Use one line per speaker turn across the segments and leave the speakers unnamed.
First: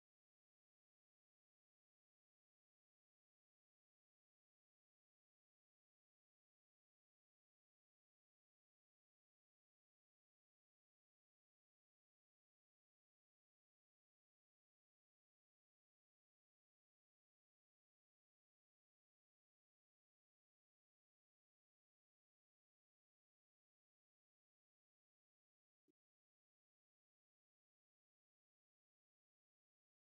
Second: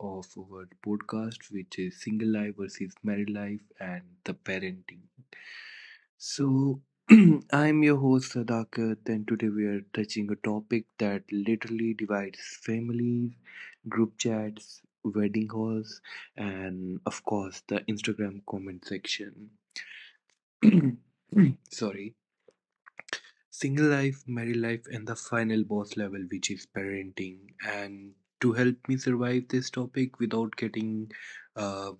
of our podcast which is single life versus married life and the parenting. So I'm your host Sadakat, and today we are touching a topic that literally divides families, group chats, wedding halls, and of course the Instagram comment section. Sorry, single life, married life, and the final boss level, which is parenting. And to help me survive this topic without getting uh,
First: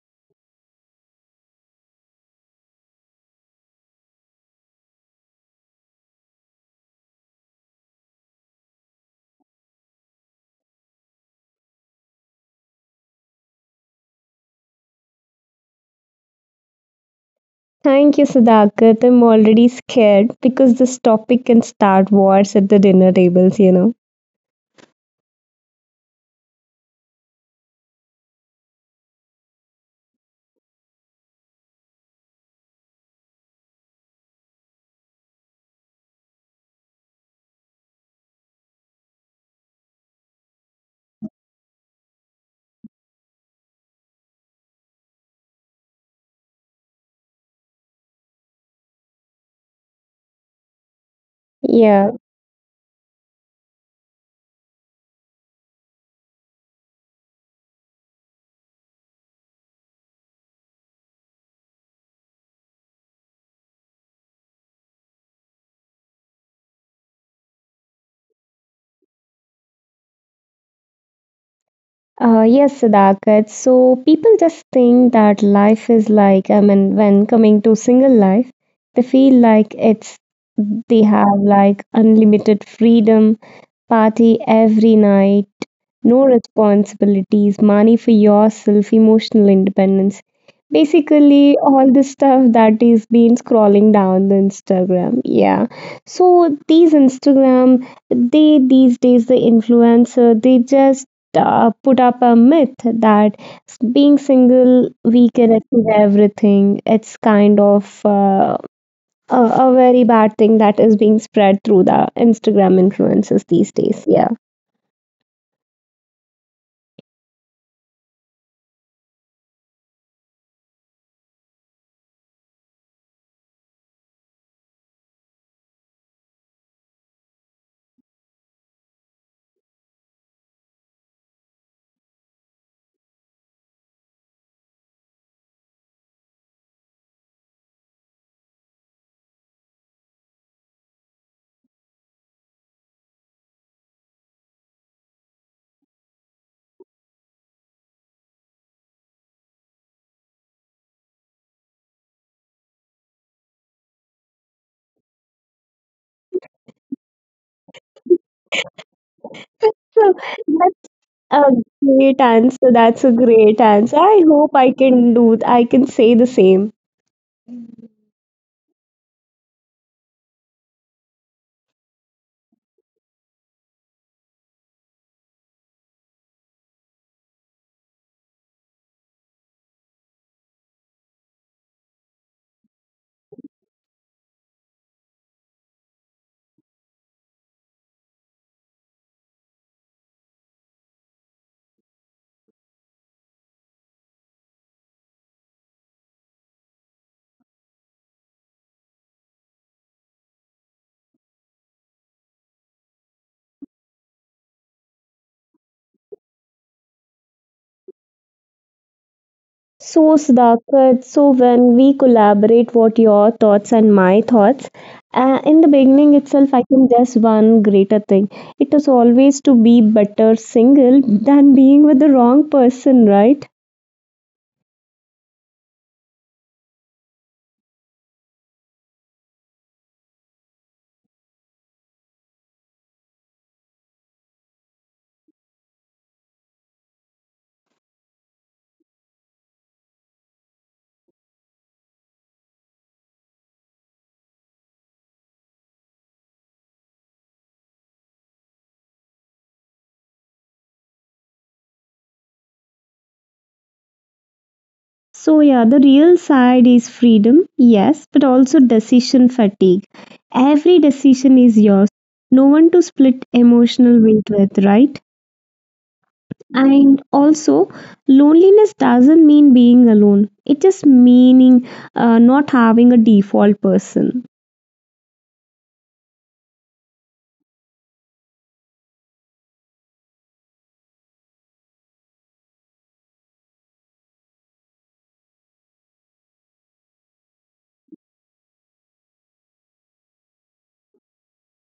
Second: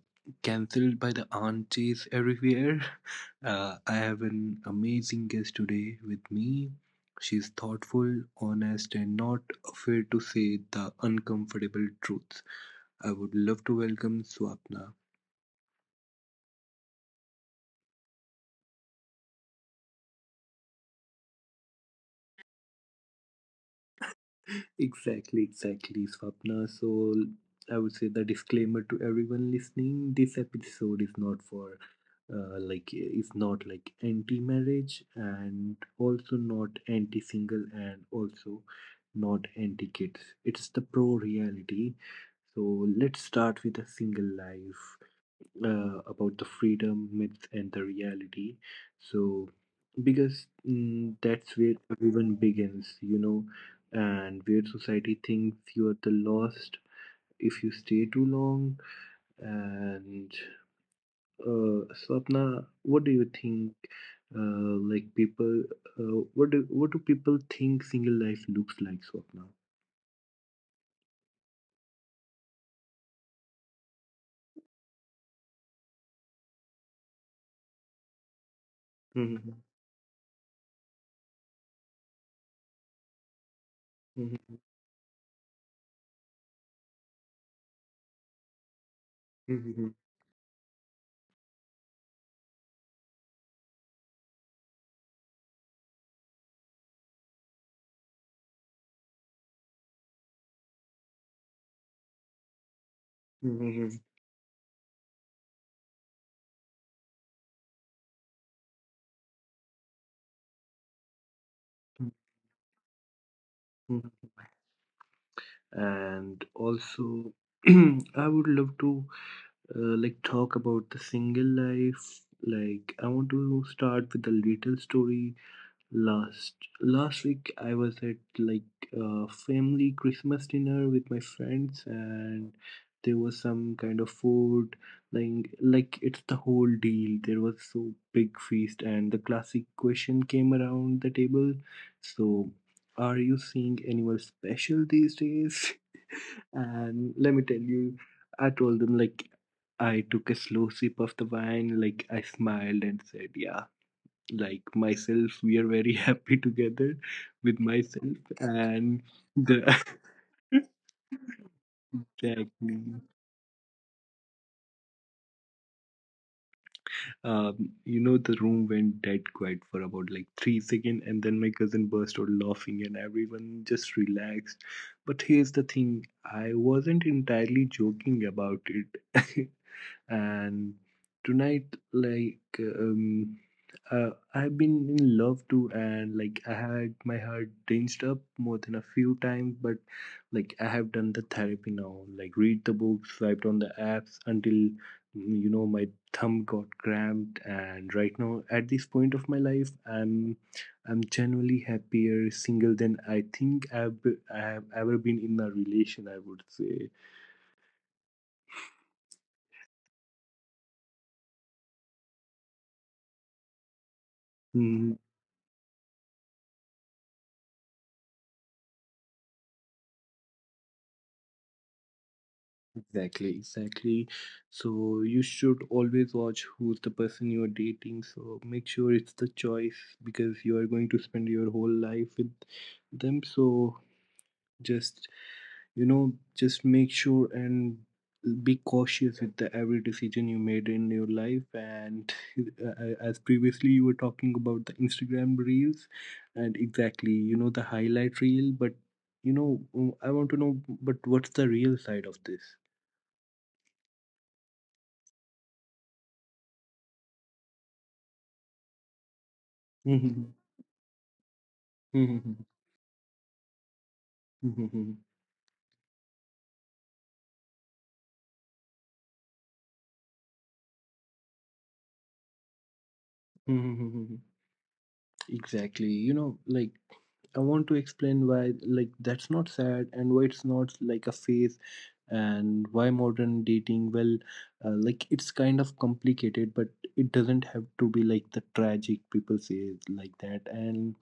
cancelled by the aunties everywhere, I have an amazing guest today with me. She's thoughtful, honest, and not afraid to say the uncomfortable truths. I would love to welcome Swapna.
Thank you, Sudhakat. I'm already scared because this topic can start wars at the dinner tables, you know.
Exactly, exactly, Swapna. So I would say the disclaimer to everyone listening: this episode is not it's not like anti-marriage, and also not anti-single, and also not anti-kids. It's the pro reality. So let's start with the single life, about the freedom myths and the reality, so because that's where
Yeah.
everyone begins, you know, and where society thinks you are the lost if you stay too long. And uh, Swapna, what do you think? Like people, uh, what do people think single life looks like, Swapna?
Yes, Sadakat. So people just think that life is like, I mean, when coming to single life, they feel
Mhm,
like they have like unlimited freedom, party
mhm,
every night, no responsibilities, money for yourself, emotional
mhm,
independence. Basically, all the stuff that is been scrolling down the Instagram. Yeah. So these Instagram, they these days the influencer, they just put up a myth that being
mhm,
single we can achieve everything. It's kind of a very bad thing that is being spread through the
mhm,
Instagram influencers these days. Yeah.
mhm. And also, I would love to talk about the single life. Like, I want to start with a little story. Last last week I was at like a family Christmas dinner with my friends, and there was some kind of food, like it's the whole deal. There was so big feast, and the classic question came around the table. So are you seeing anyone special these days? And let me tell you, I told them, like, I took a slow sip of the wine, like I smiled and said, yeah, like myself, we are very happy together with myself. And
So
the
a great answer. That's a
exactly.
great answer. I hope I can do. I can say the same.
You know, the room went dead quiet for about like 3 seconds, and then my cousin burst out laughing, and everyone just relaxed. But here's the thing, I wasn't entirely joking about it. And tonight, like, I've been in love too, and like I had my heart dinged up more than a few times. But like, I have done the therapy now, like, read the books, swiped on the apps until, you know, my thumb got cramped. And right now at this point of my life, I'm genuinely happier single than I think I've, be- I have ever been in a relation, I would say.
So, Sudhakar, so when we collaborate, what your thoughts and my thoughts, in the
Mm-hmm.
beginning itself, I can just one greater thing. It is always to be better single than being with the wrong person, right?
Exactly, exactly. So you should always watch who's the person you're dating. So make sure it's the choice, because you are going to spend your whole life with them. So just, you know, just make sure and be cautious with the every decision you made in your life. And as previously you were talking about the Instagram reels, and exactly, you know, the highlight reel, but, you know, I want to know, but what's the real side of this?
So, yeah, the real side is freedom, yes, but also decision fatigue. Every decision is yours. No one to
Exactly.
split emotional weight with, right? And also, loneliness doesn't mean being alone, it just meaning not having a default person.
You know, like, I want to explain why, like, that's not sad, and why it's not like a phase, and why modern dating, well, like, it's kind of complicated, but it doesn't have to be like the tragic people say it like that. And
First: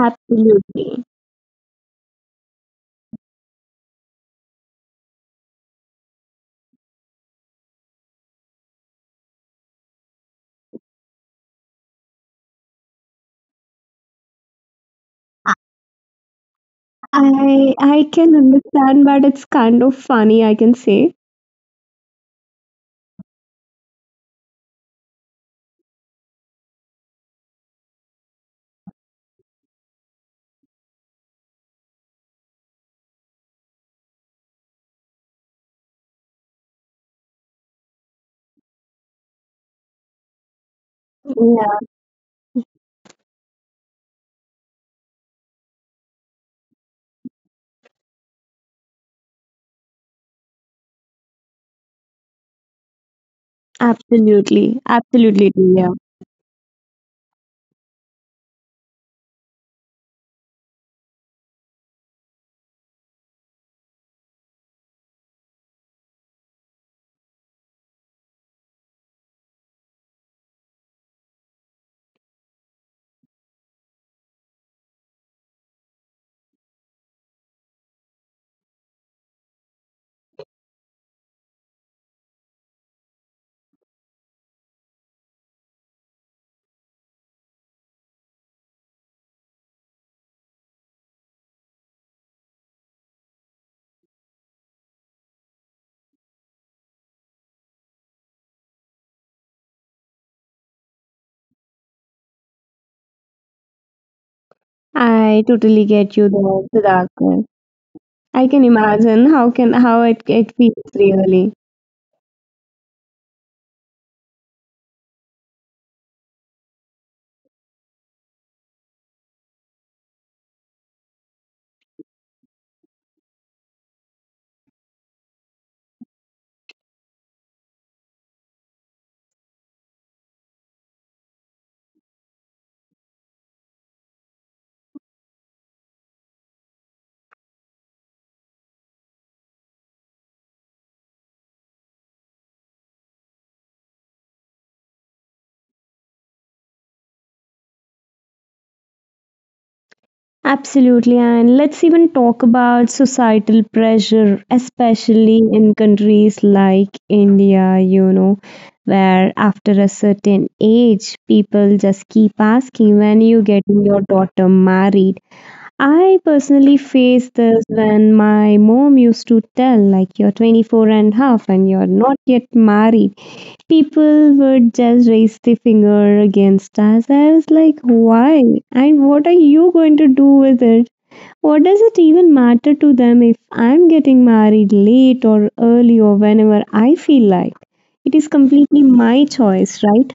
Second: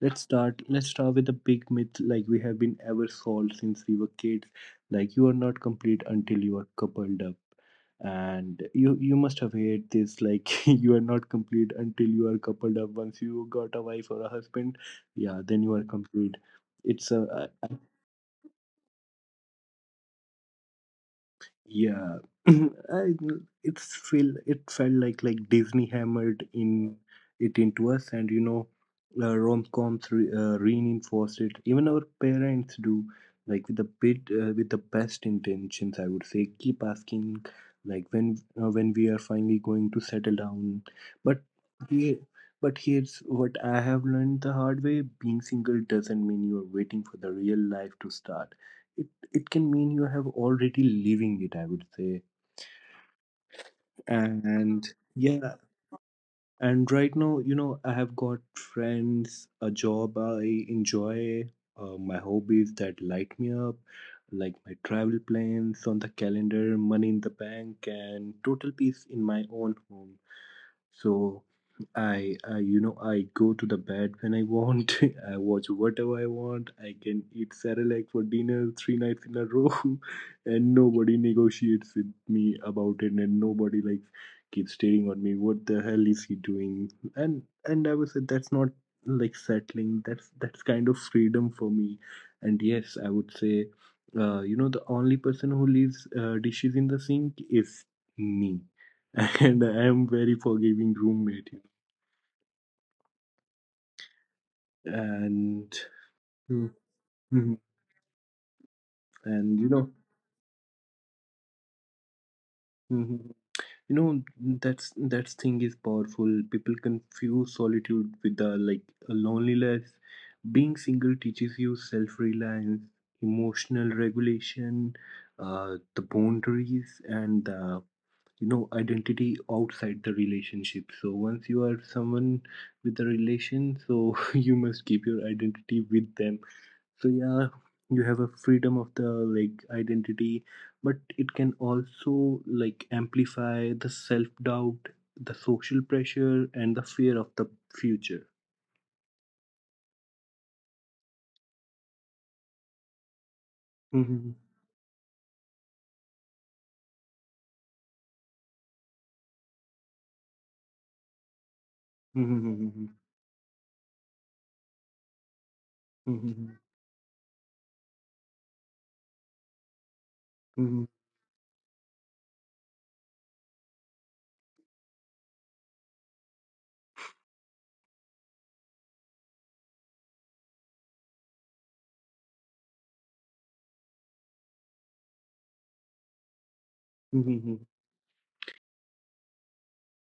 let's start let's start with the big myth, like, we have been ever sold since we were kids. Like, you are not complete until you are coupled up. And you must have heard this, like, you are not complete until you are coupled up. Once you got a wife or a husband, yeah, then you are complete. It's a
I can understand, but it's kind of funny, I can say.
yeah, I, it's feel it felt like Disney hammered in it into us, and you know, rom-coms reinforced it. Even our parents do, like, with the bit with the best intentions, I would say. Keep asking, like, when we are finally going to settle down. But
Yeah,
here, but here's what I have learned the hard way: being single doesn't mean you are waiting for the real life to start. It can mean you have already leaving it, I would say. And
absolutely,
yeah,
absolutely, yeah.
and right now, you know, I have got friends, a job I enjoy, my hobbies that light me up, like my travel plans on the calendar, money in the bank, and total peace in my own home. So I, you know, I go to the bed when I want. I watch whatever I want. I can eat cerelac for dinner three nights in a row, and nobody negotiates with me about it, and nobody like keeps staring at me what the hell is he doing. And I was like, that's not like settling, that's kind of freedom for me. And yes, I would say, you know, the only person who leaves dishes in the sink is me, and I am very forgiving roommate, you know. And
I totally
mm,
get you there,
mhm,
Siddharth. I can
and you know,
imagine how can how it feels really.
mhm, you know, that's thing is powerful. People confuse solitude with the like loneliness. Being single teaches you self-reliance, emotional regulation, the boundaries, and the, you know, identity outside the relationship. So once you are someone with a relation, so you must keep your identity with them. So yeah, you have a freedom of the like identity, but it can also like amplify the self doubt, the social pressure, and the fear of the future.
Absolutely, and let's even talk about
Mhm.
societal pressure, especially in countries like India, you know, where after a certain age, people just keep
Mhm.
asking when you getting your daughter married. I
Mhm.
personally faced this when my mom used to tell, like, you're
Mhm.
24 and half and you're not yet married. People would just raise the finger against us. I was like, why? And what are you going to do with it? What does it even matter to them if I'm getting married late or early or whenever I feel like?
Mhm.
It is completely my choice, right?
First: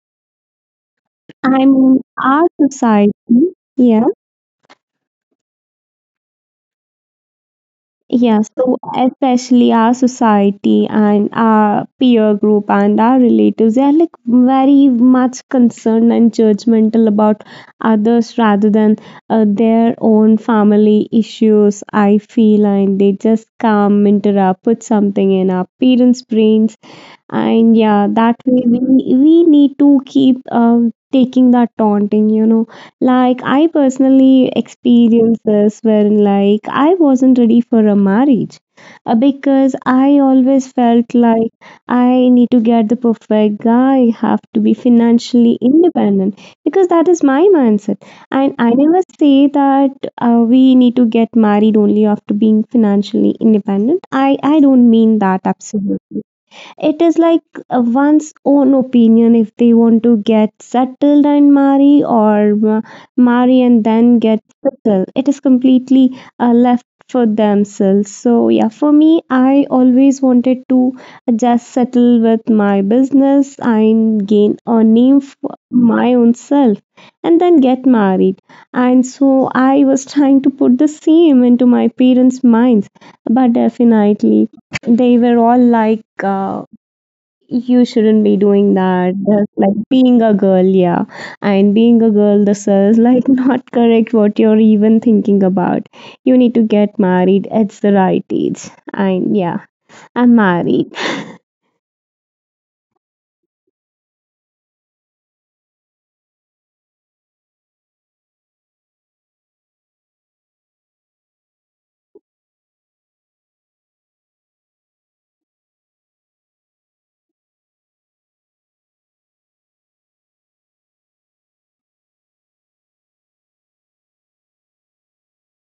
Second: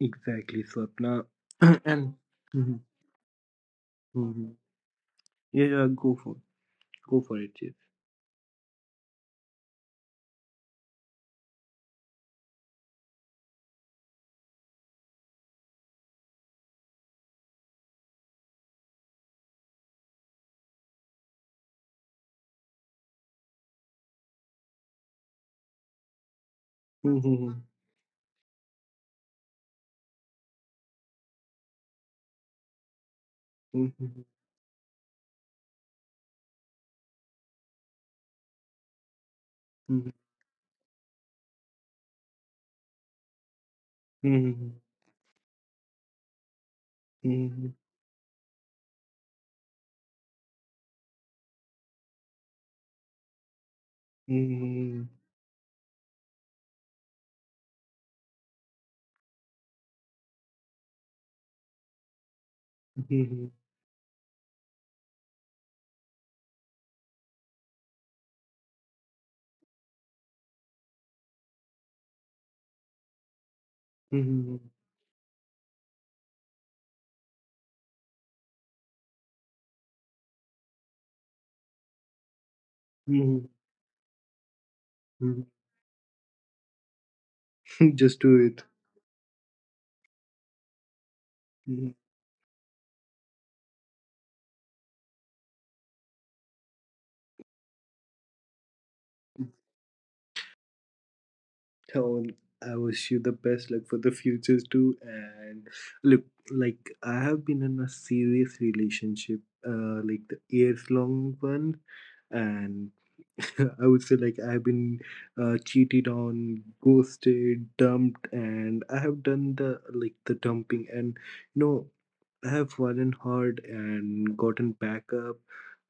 Exactly, Swapna.
I mean,
And
our
mhm,
society, yeah.
mhm, yeah, yeah, go for go for it, yes.
Yeah, so especially our society and our peer group and our relatives, they are like very much concerned and judgmental about others rather than their own family issues. I feel, and they just come, interrupt, put something in our parents' brains,
Mhm.
and yeah, that way we need to keep taking that taunting, you know. Like, I
Mhm.
personally experienced this wherein like I wasn't ready for a marriage
Mhm.
because I always felt like I need to get the perfect guy, have
Mhm.
to be financially independent, because that is
Mhm.
my mindset. And I never say that we need to get married only after being financially independent. I
Mhm.
don't mean that, absolutely. It is like, one's own opinion. If they want to get settled and marry, or
Mhm. Mhm. Mhm.
marry and then get settled, it is completely left for themselves. So yeah, for me, I always wanted to just settle with my business and gain a name for my own self and then get married. And so I was trying to put the same into my parents minds, but definitely they were
Mhm.
all like, you
Just
shouldn't
do
be
it.
doing that, that's like being a girl, yeah. And
Mhm.
being a girl, this is like not correct what you're even thinking about. You need to get married at the right age. And yeah, I'm married.
So I wish you the best luck for the futures too. And look, like, I have been in a serious relationship, like, the years long one, and I would say, like, I've been cheated on, ghosted, dumped, and I have done the like the dumping, and you know, I have fallen hard and gotten back up.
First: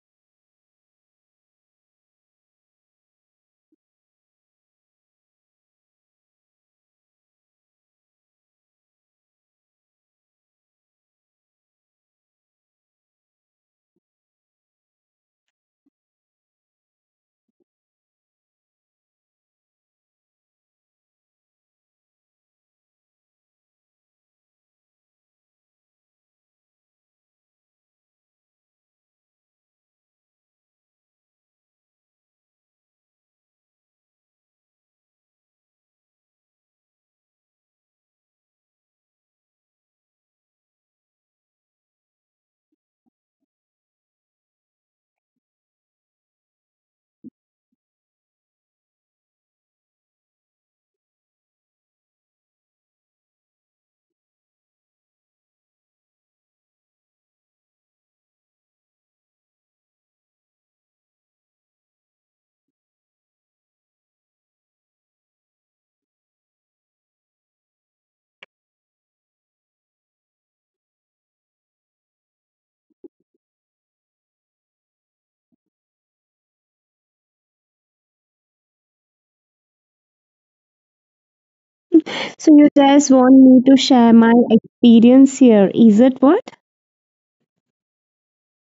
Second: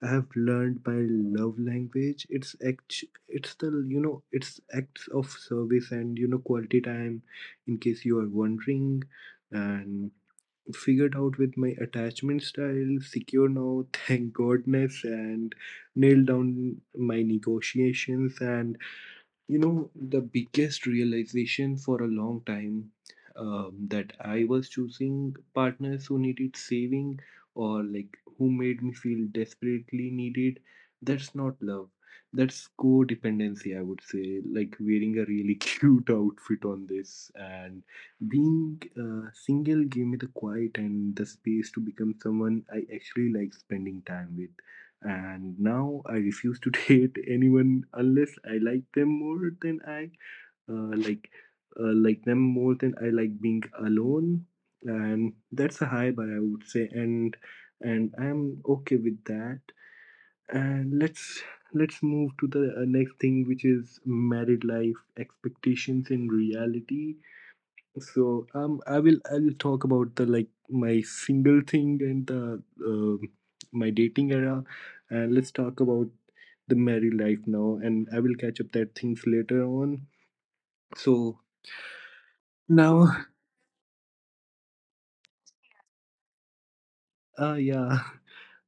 I have learned my love language. It's act, it's the you know, it's acts of service and, you know, quality time, in case you are wondering, and figured out with my attachment style, secure now, thank goodness, and nailed down my negotiations. And you know, the biggest realization for a long time, that I was choosing partners who needed saving, or like who made me feel desperately needed. That's not love. That's codependency, I would say. Like wearing a really cute outfit on this. And being single gave me the quiet and the space to become someone I actually like spending time with. And now I refuse to date anyone unless I like them more than I uh, like like them more than I like being alone. And that's a high bar, I would say, and I'm okay with that. And let's move to the next thing, which is married life expectations and reality. So I'll talk about the like my single thing and the my dating era, and let's talk about the married life now. And I will catch up that things later on. So
So you
now,
just want me to share my experience here, is it, what?
yeah.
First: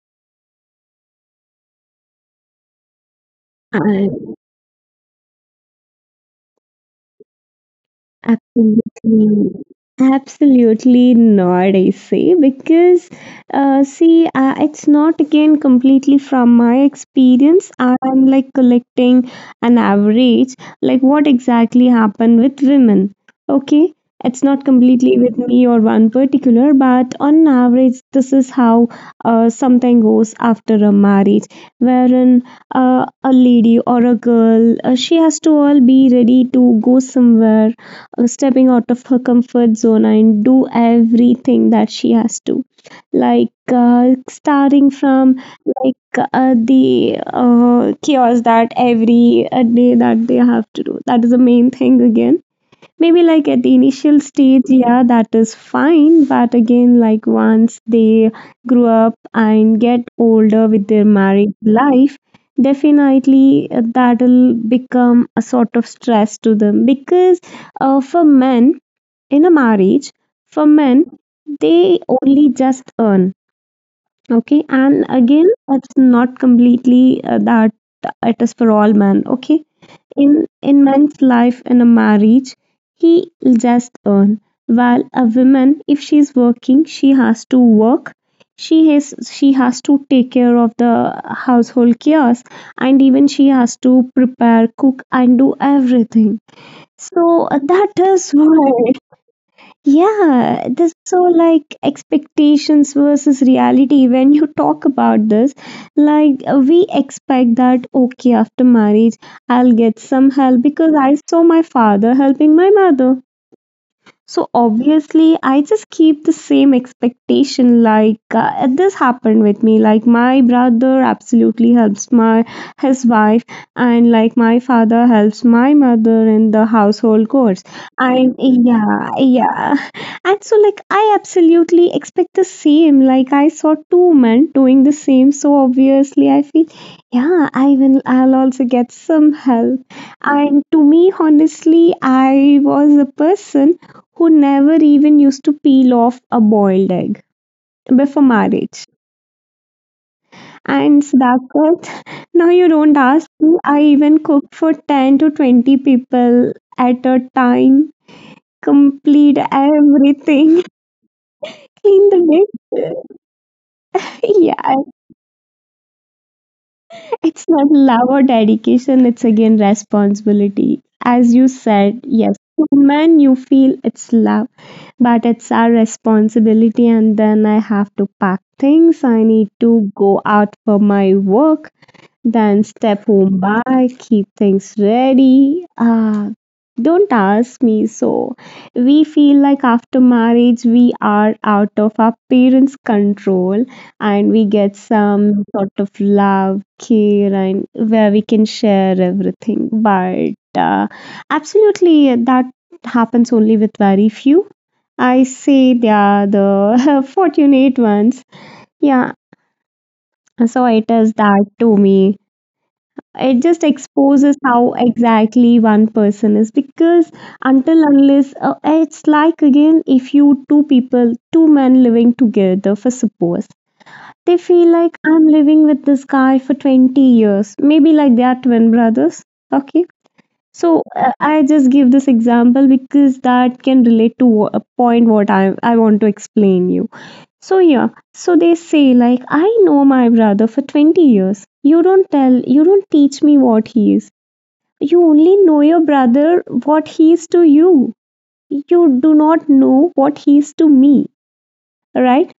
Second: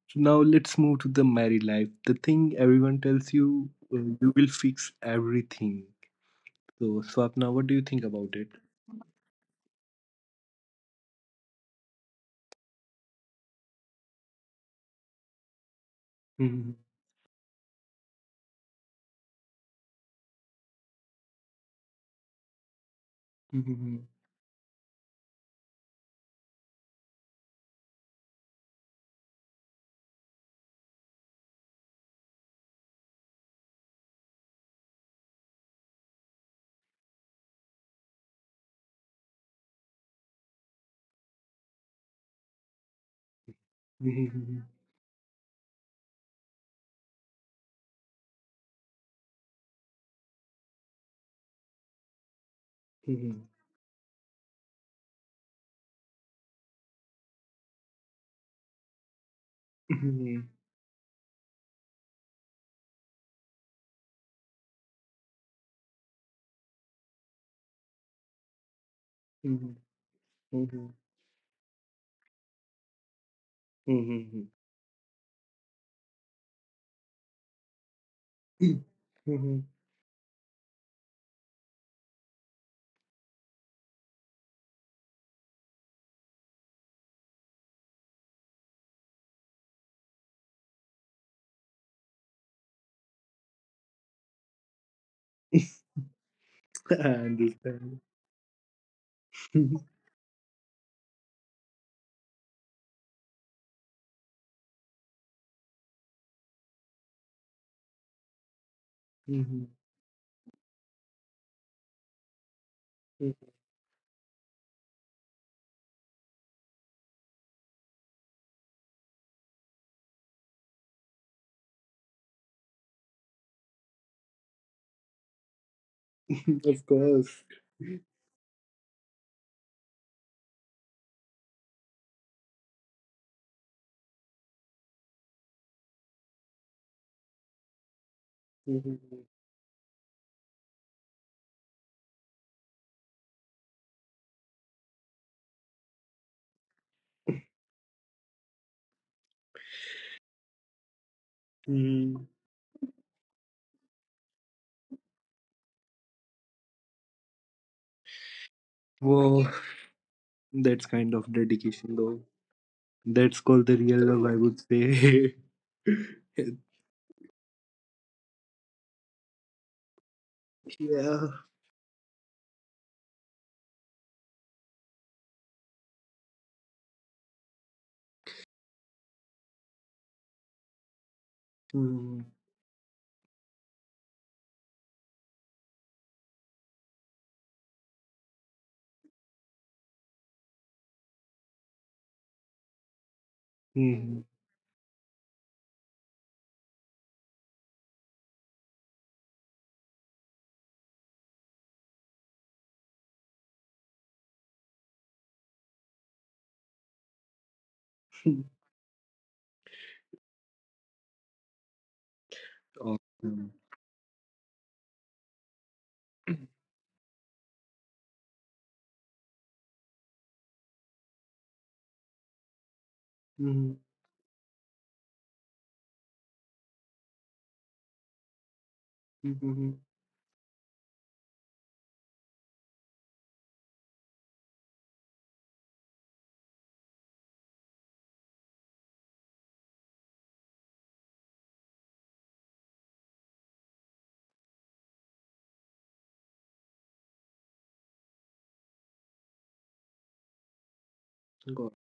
So now let's move to the married life. The thing everyone tells you, you will fix everything. So Swapna, what do you think about it?
Absolutely. Absolutely not, I say, because see, it's not again completely from my
Mhm,
experience. I'm like collecting an average, like what exactly happened with women. Okay,
mhm, mhm,
it's not completely with me or one particular, but on average, this is how something goes after a marriage, wherein a lady or a girl, she has to all be ready to go somewhere, stepping out of her comfort zone and do everything that she has to. Like,
mhm,
starting from, like, the chaos that every day that they have to do, that is the main thing again. Maybe
mhm,
like at the initial stage, yeah, that is fine. But again, like once they grow up and get
mhm,
older with their married life, definitely that'll become a sort of stress to them. Because for men in a
mhm,
marriage, for
mhm,
men,
mhm, mhm,
they only just earn. Okay,
mhm.
and again, it's not completely that it is for all men. Okay,
Mhm.
in man's life in a marriage, he just earn, while a woman, if she's working, she has to work, she has she has to take care of the household chores, and even she has to prepare, cook, and do everything. So
I
that is
understand.
why, yeah, this so like expectations versus reality. When you talk about this, like, we expect that okay, after marriage, I'll get
Mhm.
some help because I saw my father helping my mother. So obviously, I just keep the same expectation. Like this happened with me. Like my brother absolutely helps my his wife, and like my father helps my mother in the household
Of
chores.
course.
And yeah, yeah. And so like I absolutely expect the same. Like I saw two men doing the same. So obviously, I feel yeah, I will. I'll also get some
Mhm.
help. And to me, honestly, I was a person who never even used to peel off a boiled egg before marriage. And Sudhakar, now you
Mhm.
don't ask me. I even cook for 10 to 20 people at a time, complete
Wow.
everything,
That's kind of
clean the
dedication, though.
dish.
That's called the real
Yeah,
love, I would say.
it's not love or dedication, it's again responsibility. As you
Yeah.
said, yes, man, you feel it's love, but it's our responsibility. And then I have to pack things, I need to go out for my work, then
Mhm.
step home by, keep things ready. Ah, don't ask me so. We feel like after marriage we are out of our parents' control and we
Mhm.
get some sort of love, care, and where we can share everything. But absolutely, that happens only with very few. I say they are the fortunate ones. Yeah, so it is that to me it just
Awesome.
exposes how exactly one person is. Because until unless it's like again, if you two people, two men living together for suppose,
Mhm.
they feel like I'm living with this guy for 20 years, maybe like they are twin brothers, okay.
Mhm.
So I just give this example because that can relate to a point what I want to explain you. So yeah, so they say like I know my brother for 20 years. You don't tell, you don't teach me what he is. You only know your brother what he is to you. You do not know what he is to me,
God.
right?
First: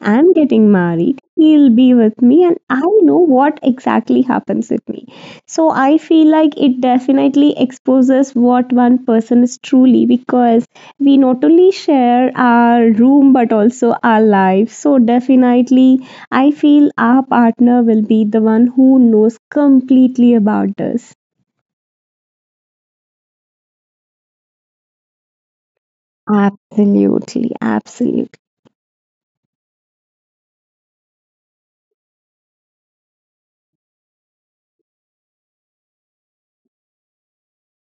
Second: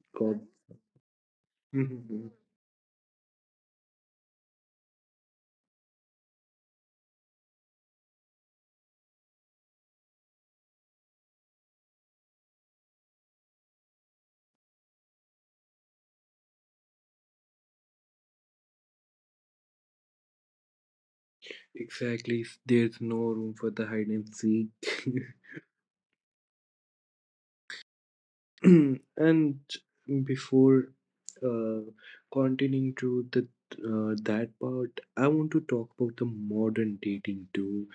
I'm
God.
getting married, he'll be with
Mhm.
me, and I know what exactly happens with me. So I feel like it definitely exposes what one person is truly, because we not only share our room but also our life. So definitely, I feel our partner will be the one who knows completely about us.
Exactly. There's no room for the hide and seek.
Absolutely, absolutely.
And before uh, continuing to the that part, I want to talk about the modern dating too,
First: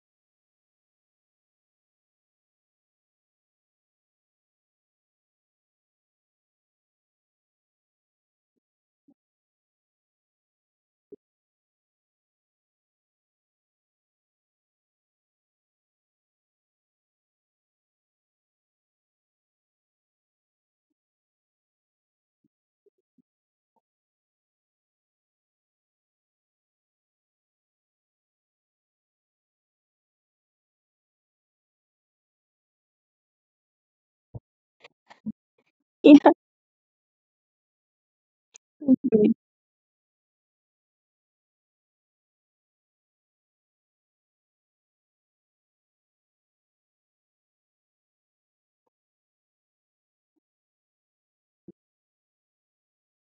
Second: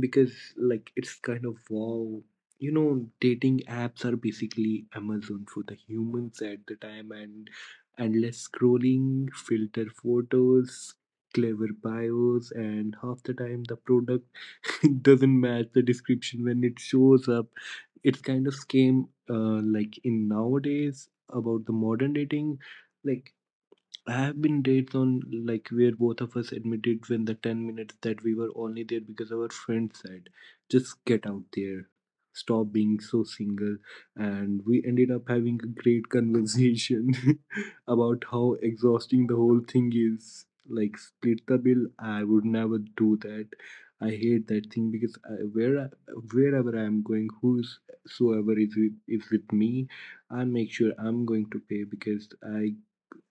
because like it's kind of wow. You know, dating apps are basically Amazon for the humans at the time, and endless scrolling, filter photos, clever bios, and half the time the product doesn't match the description when it shows up. It's kind of scam, like, in nowadays about the modern dating. Like, I have been dates on, like, where both of us admitted when the 10 minutes that we were only there because our friend said, just get out there, stop being so single. And we ended up having a great conversation about how exhausting the whole thing is. Like, split the bill, I would never do that. I hate that thing because wherever I am going, whosoever is with me, I make sure I'm going to pay because I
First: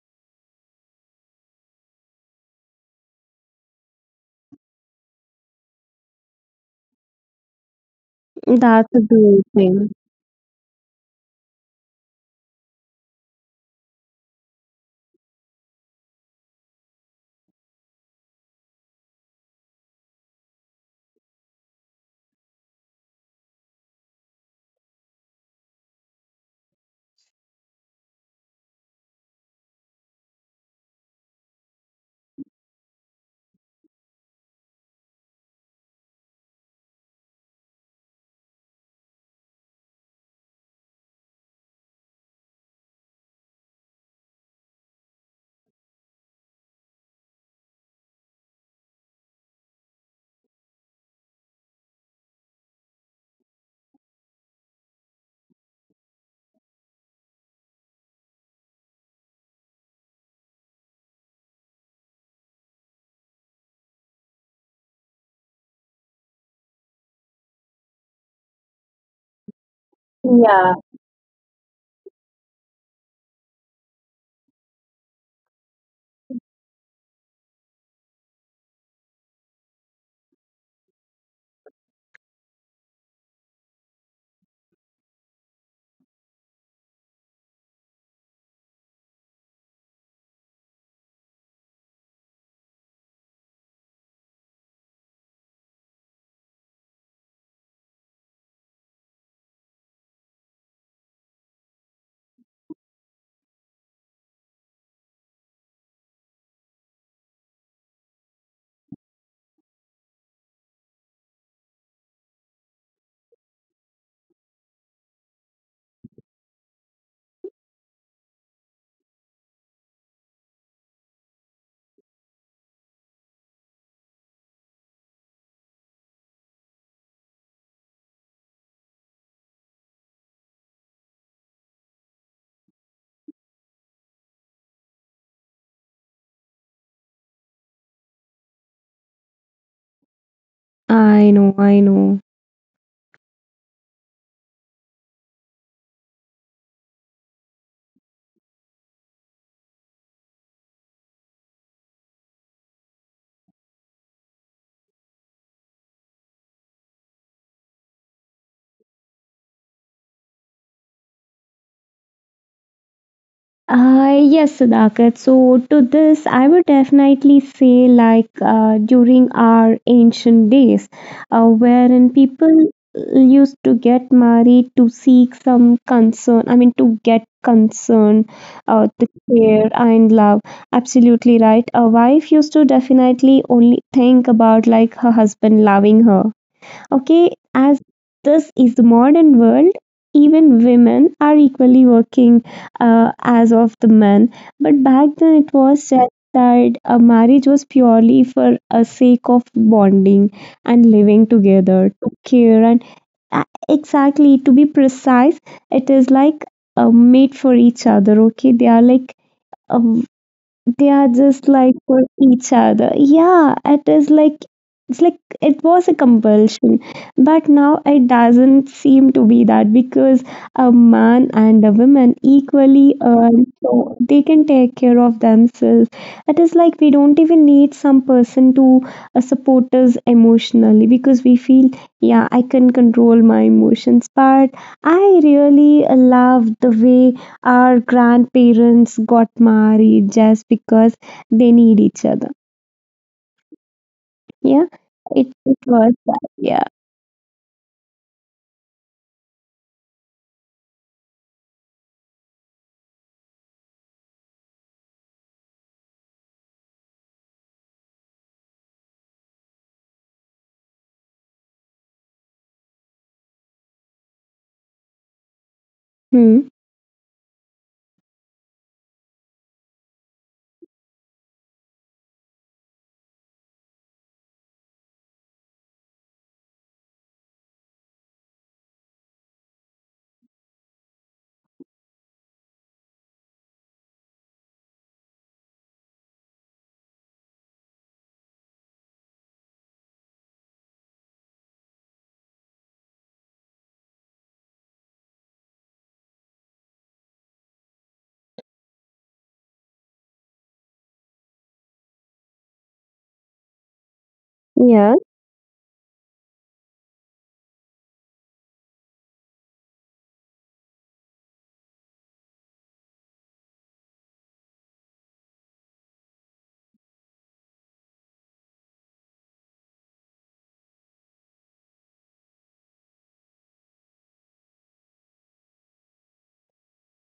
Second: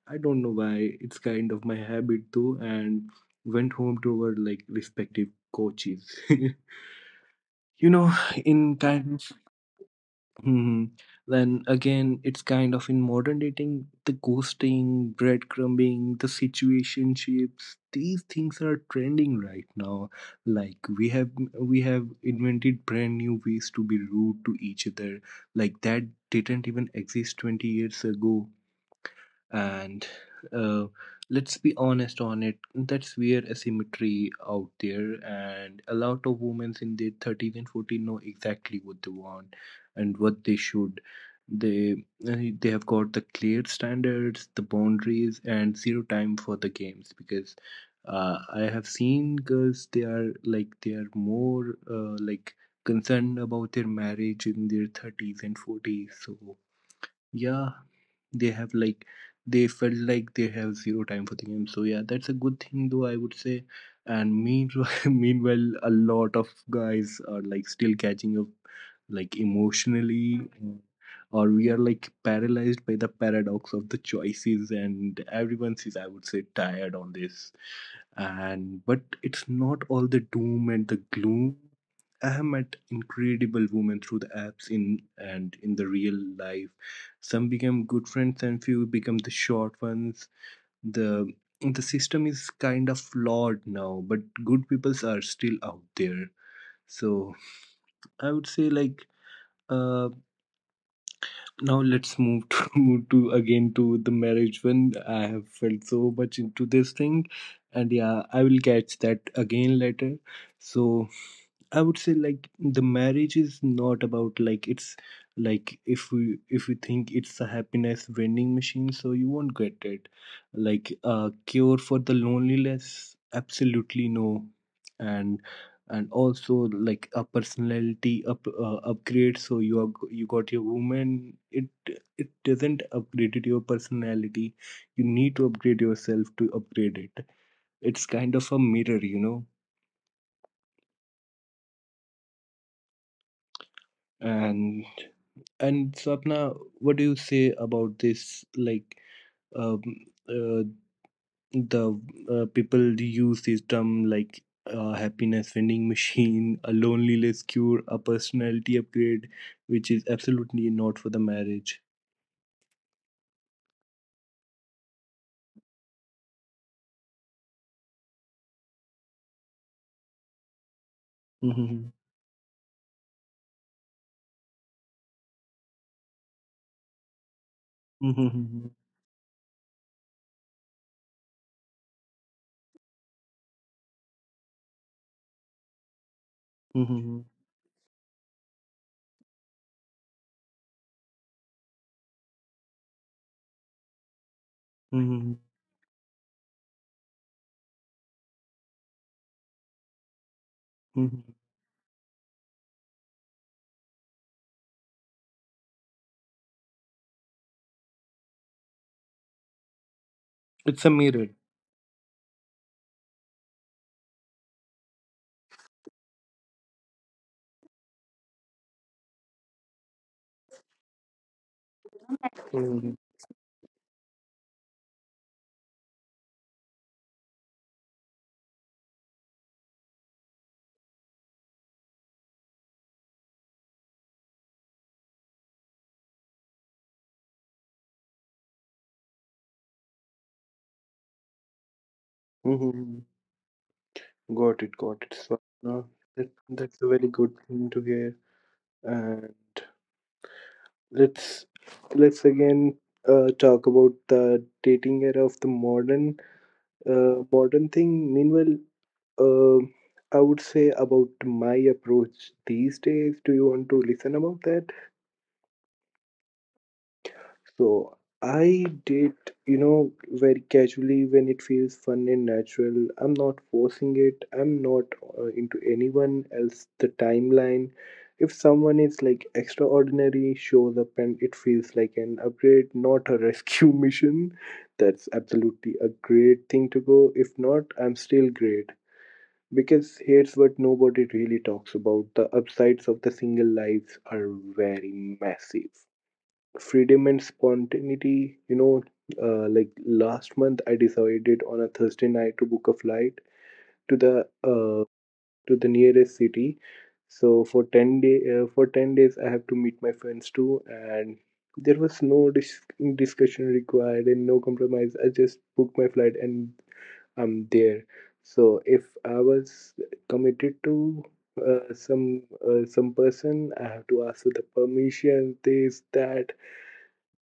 I don't know why. It's kind of my habit though, and went home to our like respective coaches. you know, in
That's a
kind of
great thing.
hmm, Then again, it's kind of in modern dating, the ghosting, breadcrumbing, the situationships. These things are trending right now. Like we have invented brand new ways to be rude to each other. Like that didn't even exist 20 years ago and uh, let's be honest on it, that's where asymmetry out there, and a lot of women in their 30s and 40s know exactly what they want and what they they have got the clear standards, the boundaries, and zero time for the games because I have seen girls, they are like they are more like concerned about their marriage in their 30s and 40s. So yeah, they have like they felt like they have zero time for the game. So yeah, that's a good thing though, I would say. And meanwhile meanwhile a lot of guys are like still catching up, like emotionally, or we are like paralyzed by the paradox of the choices, and everyone is, I would say, tired on this. And but it's not all the doom and the gloom. I have met incredible women through the apps in and in the real life. Some become good friends and few become the short ones. The the system is kind of flawed now, but good peoples are still out there. So I would say like uh now let's move to the marriage one. I have felt so much into this thing, and yeah, I will catch that again later. So I would say like the marriage is not about like it's like if we think it's a happiness vending machine, so you won't get it. Like a cure for the loneliness, absolutely no. And and also like a personality up upgrade. So you are you got your woman. It doesn't upgrade your personality. You need to upgrade yourself to upgrade it. It's kind of a mirror, you know.
I know, I know.
and And Swapna, what do you say about this? Like, um, uh, the people use this term like happiness vending machine, a loneliness cure, a personality upgrade, which is absolutely not for the marriage.
Yes, Sudhakar. So, to this, I would definitely say, like, during our ancient days,
Mhm.
wherein people used to get married to seek some concern, I mean, to get concern,
Mhm.
the care and love. Absolutely right. A wife used to definitely only think about, like, her husband loving her.
Mhm.
Okay, as this is the modern world, even women are equally working as of the men. But back
Mhm.
then, it was said that a marriage was purely for a sake of bonding and
Mhm.
living together, to care and exactly to be precise, it is like made for each other. Okay, they are like. Uh,
It's a
they are
mirror.
just like for each other, yeah. It is like, it's like it was a compulsion, but now it doesn't seem to be that, because a man and a woman equally
Mhm.
earn, so they can take care of themselves. It is like we don't even need some person to support us emotionally, because we feel yeah, I can control my emotions. But I really love the way our grandparents got married just because they need each other.
Mhm. Got it, got
Yeah,
it,
it,
Swapna.
it
That,
was that.
that's a very
Yeah.
good thing to hear. And let's let's again talk about the dating era of the modern modern thing. Meanwhile, uh, I would say about my approach these days. Do you want to listen about that?
Hmm.
So I did, you know, very casually when it feels fun and natural. I'm not forcing it. I'm not into anyone else. The timeline. If someone is like extraordinary, shows up and it feels like an upgrade, not a rescue mission, that's absolutely a great thing to go. If not, I'm still great. Because here's what nobody really talks about: the upsides of the single lives are very massive. Freedom and spontaneity, you know, like last month I decided on a Thursday night to book a flight to the uh,
Yeah.
to the nearest city. So for 10 day for 10 days I have to meet my friends too, and there was no discussion required and no compromise. I just booked my flight and I'm there. So if I was committed to uh, some some person, I have to ask for the permission, this, that.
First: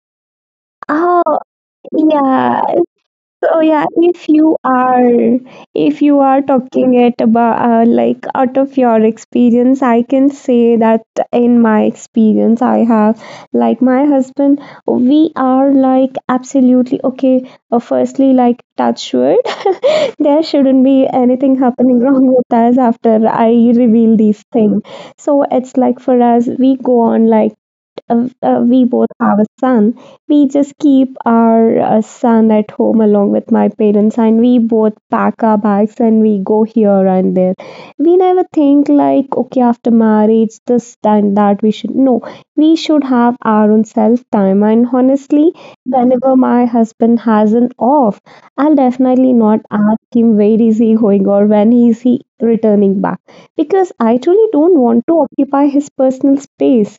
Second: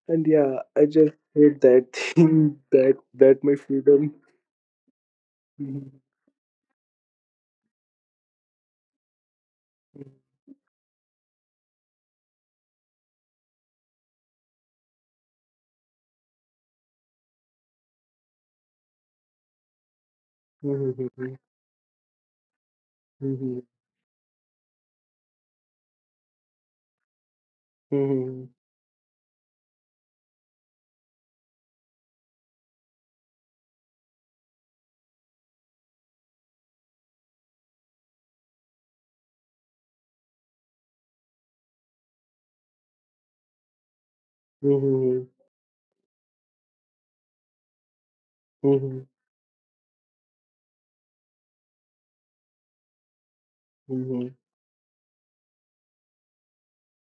And yeah, I just
Oh,
hate that thing
yeah.
that my
So yeah,
freedom.
if you are, if you are talking it about like out of your experience, I can say that in my experience, I have, like my husband, we are like absolutely okay. Firstly, like touch wood, there shouldn't be anything happening wrong with us after I reveal these things. So it's like for us, we go on like we both have a son. We just keep our son at home along with my parents, and we both pack our bags and we go here and there. We never think like, okay, after marriage, this and that, we should. No, we should have our own self time. And honestly, whenever my husband has an off, I'll definitely not ask him where is he going or when is he returning back because I truly don't want to occupy his personal space.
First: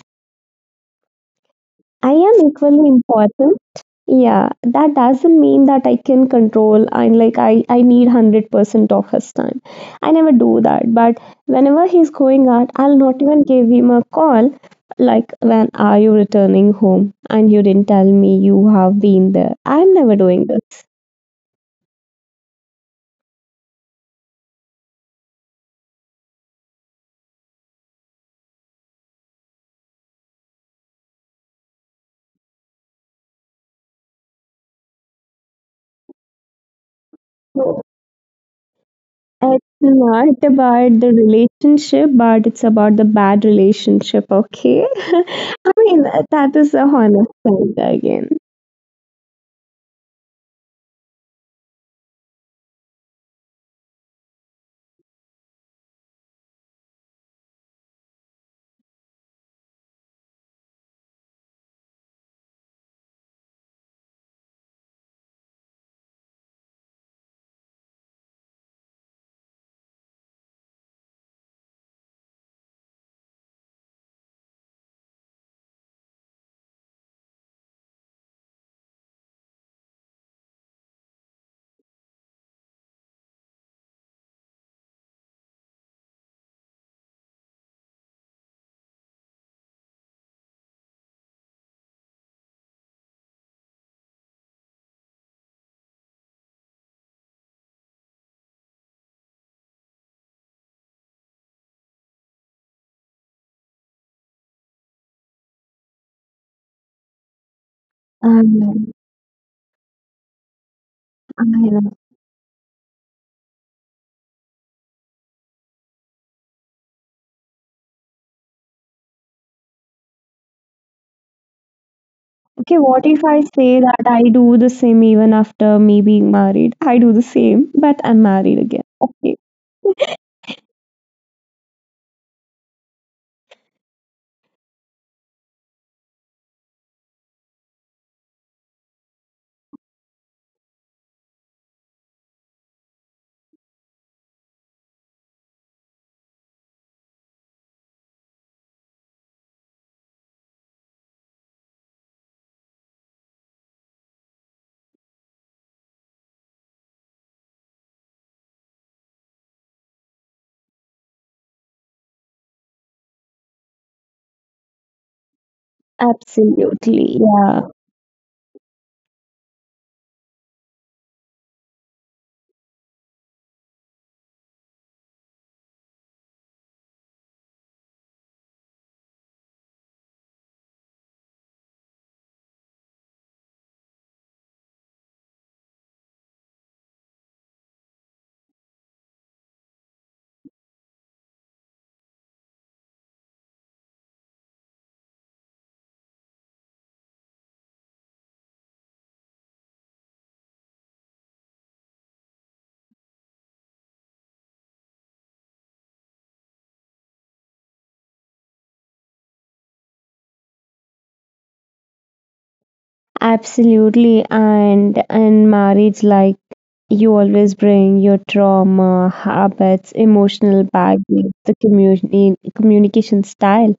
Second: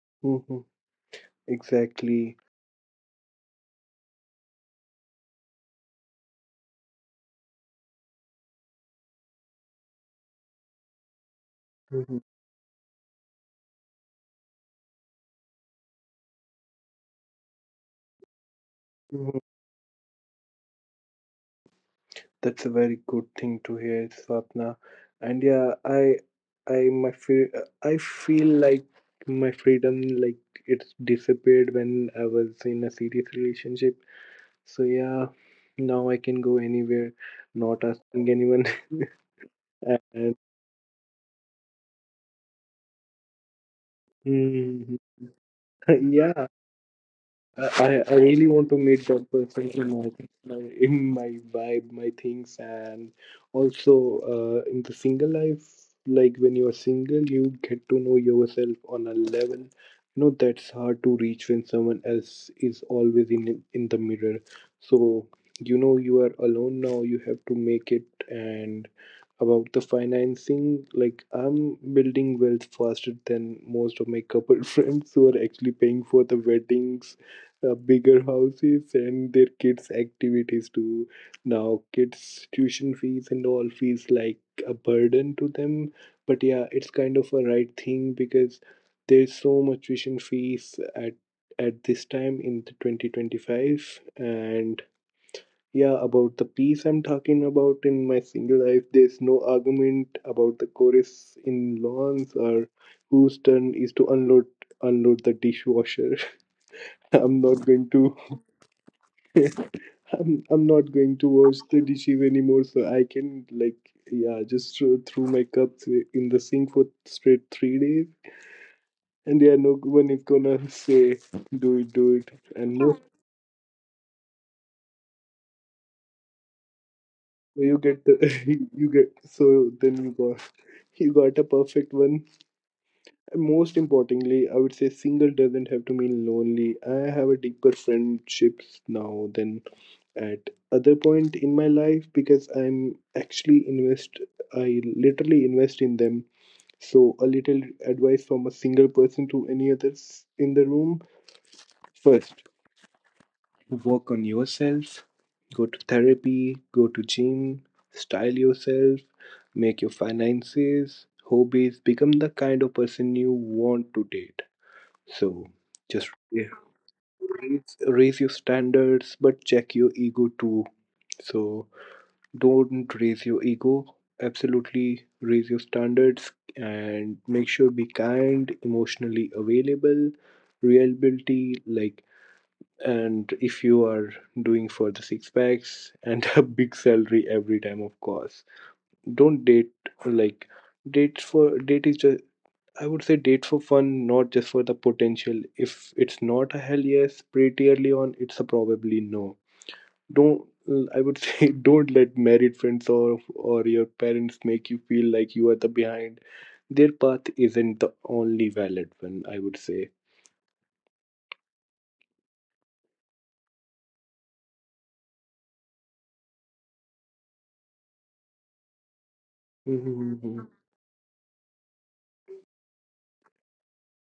I
Exactly.
am equally important. Yeah, that doesn't mean that I can control and like I need 100% of his time. I never do that. But whenever he's going out, I'll not even give him a call like, when are you returning home? And you didn't tell me you have been there. I'm never doing this.
That's a very good thing to hear, Swapna. And yeah, I my feel, I feel like my freedom like it's disappeared when I was in a serious relationship. So yeah, now I can go anywhere, not
So
asking anyone.
it's
And,
not about the relationship, but it's about the bad relationship, okay?
mhm,
I mean,
yeah,
that is a honest
I, I
side
I
again.
really want to meet that person in my, my in my vibe, my things, and also in the single life, like when you are single, you get to know yourself on a level. You know that's hard to reach when someone else is always in the mirror. So you know you are alone now. You have to make it. And about the financing, like I'm building wealth faster than most of my couple friends who are actually paying for the weddings, bigger houses, and their kids' activities too. Now, kids' tuition fees and all fees like a burden to them, but yeah, it's kind of a right thing because there's so much tuition fees at this time in the 2025. And yeah, about the piece I'm talking about in my single life, there's no argument about the chorus in lawns or whose turn is to unload the dishwasher. I'm not going to
Um,
I'm not going to wash
I
the dishes anymore, so I can like yeah, just throw my cups in the sink for straight 3 days, and yeah, no, no one is gonna say do it, do it.
Okay,
And
what
no, so
if I say that I do the same even after me being married? I do the same,
you
but
get
I'm
the
married again.
you get,
Okay.
so then you got a perfect one. And most importantly, I would say single doesn't have to mean lonely. I have a deeper friendships now than at other point in my life because I literally invest in them. So, a little advice from a single person to any others in the room. First, work on yourself, go to therapy, go to gym, style yourself, make your finances, hobbies, become the kind of person you want to date. So, just
Absolutely. Yeah,
raise your standards, but check your ego too. So, don't raise your ego, absolutely raise your standards, and make sure be kind, emotionally available, reliability, like. And if you are doing for the six packs and a big salary every time, of course don't date. Like date for date is just, I would say date for fun, not just for the potential. If it's not a hell yes pretty early on, it's a probably no. Don't, I would say don't let married friends or your parents make you feel like you are the behind. Their path isn't the only valid one, I would say.
absolutely. And in marriage, like you always bring your trauma, habits,
Mhm.
emotional baggage, the communication style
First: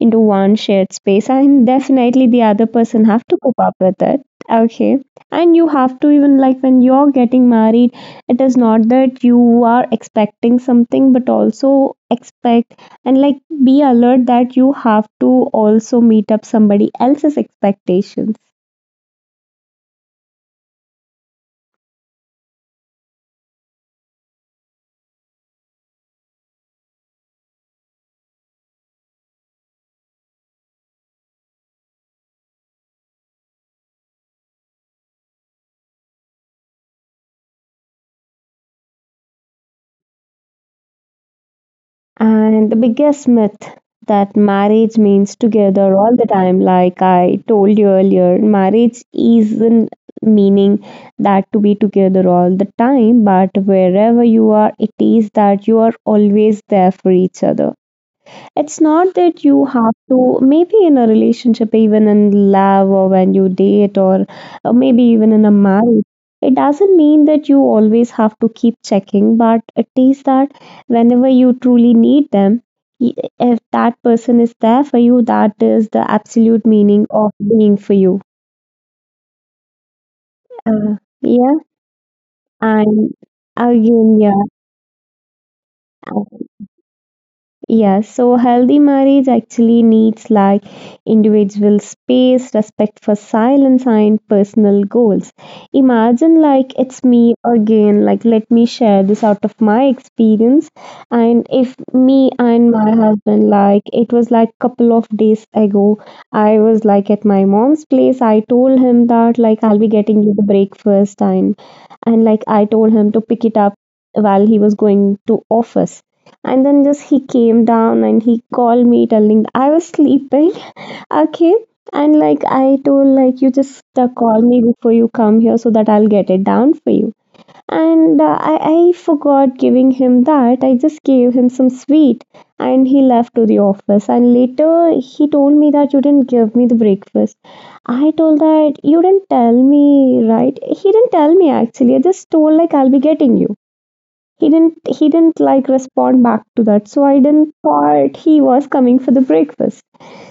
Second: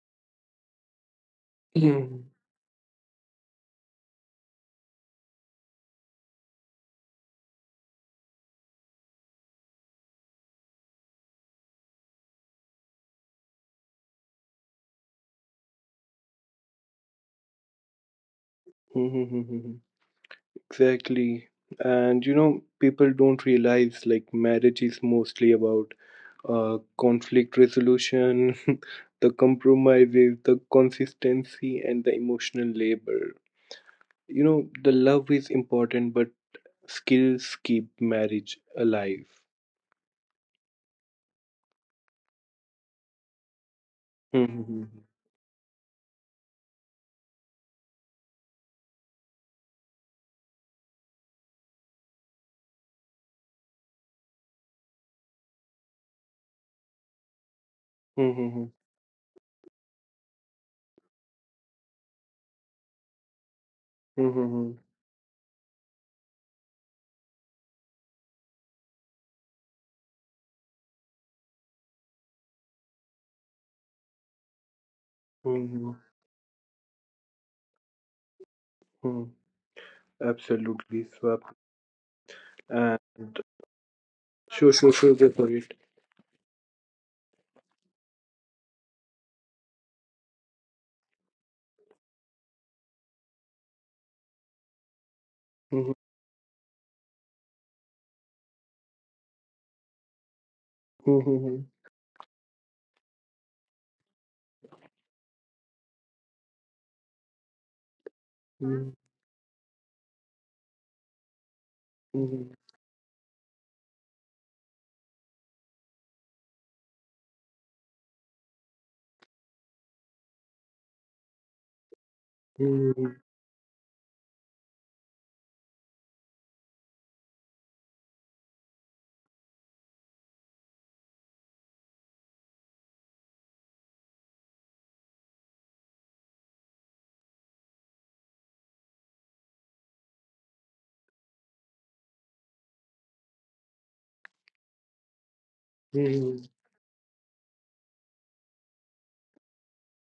into one shared space, and
Mhm.
definitely the other person have to cope up with it. Okay. And you have to even like when you're getting married, it is not that you are expecting something but also expect, and like, be alert that you have to also meet up somebody else's expectations.
Mhm. Exactly. And you know, people don't realize like marriage is mostly about conflict resolution, the compromises, the consistency, and the emotional labor, you know. The love is important, but skills keep marriage alive.
And the biggest myth that
Mm-hmm.
marriage means together all the time, like I told you earlier, marriage isn't meaning that to be together all the time, but wherever you are, it is that you are always there for each other.
Mm-hmm.
It's not that you have to, maybe in a relationship, even in love or when you date or
Mm-hmm.
maybe even in a marriage, it doesn't mean that you always have to keep checking, but it is that whenever you truly need them, y- if that person is there for you, that is
Mm-hmm.
the absolute meaning of being for you.
Hmm.
Uh,
Absolutely,
yeah,
Swap. And
and again, yeah.
sure, sure, sure, go for it.
Yeah, so healthy marriage actually needs like individual space, respect for silence, and personal goals.
Mm-hmm.
Imagine like it's me again, like let me share this out of my experience. And
Mm-hmm.
if me and my husband, like it was like couple of days ago, I was like at my mom's place. I told
Mm-hmm.
him that like I'll be getting you the breakfast, and like I told him to pick it up while he was going to office. And then just he came down and he called me telling I was sleeping. Okay. And like I told
Mm-hmm.
like, you just call me before you come here so that I'll get it down for you. And I forgot giving him that. I just gave him some sweet and he left to the office, and later he told me that you didn't give me the breakfast. I told that you didn't tell me, right? He didn't tell me, actually. I just told like I'll be getting you. He didn't like respond back
Mm-hmm.
to that, so I didn't thought he was coming for the breakfast.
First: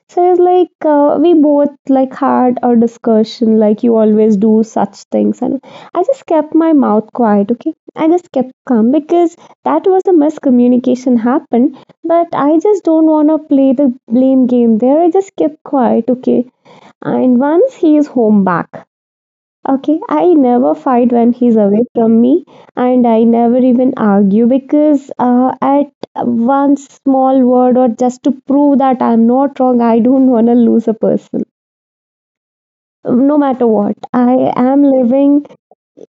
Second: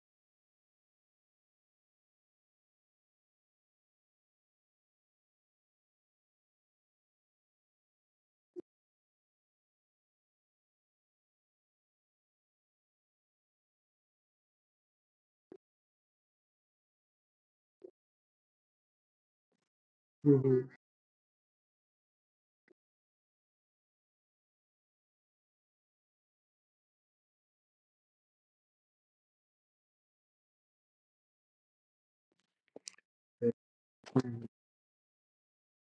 So I was like, we both like had our discussion like, you always do such things. And I just kept my mouth quiet. Okay. I just kept calm because that was a miscommunication happened, but I just don't want to play the blame game there. I just kept quiet. Okay. And once he is home back. Okay, I never
Mm-hmm.
fight when he's away from me, and I never even argue because at one small word or just to prove that I'm not wrong, I don't want to lose a person. No matter what, I am living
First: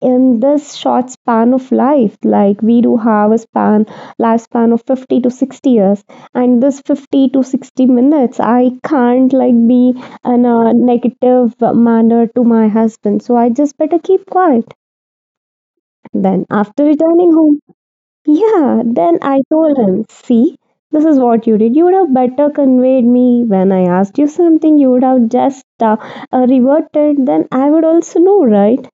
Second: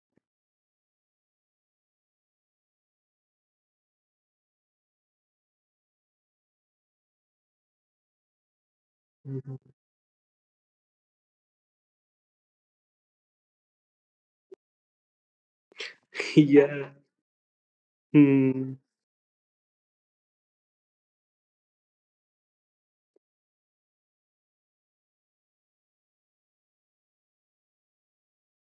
in this short span of life. Like we do have a span, lifespan of 50 to 60 years, and this 50 to 60 minutes, I can't like
Mm-hmm.
be in a negative manner to my husband. So I just better keep quiet. Then, after
Yeah.
returning home, yeah,
Mm.
then I told him, "See, this is what you did. You would have better conveyed me when I asked you something. You would have just reverted. Then I would also know, right?"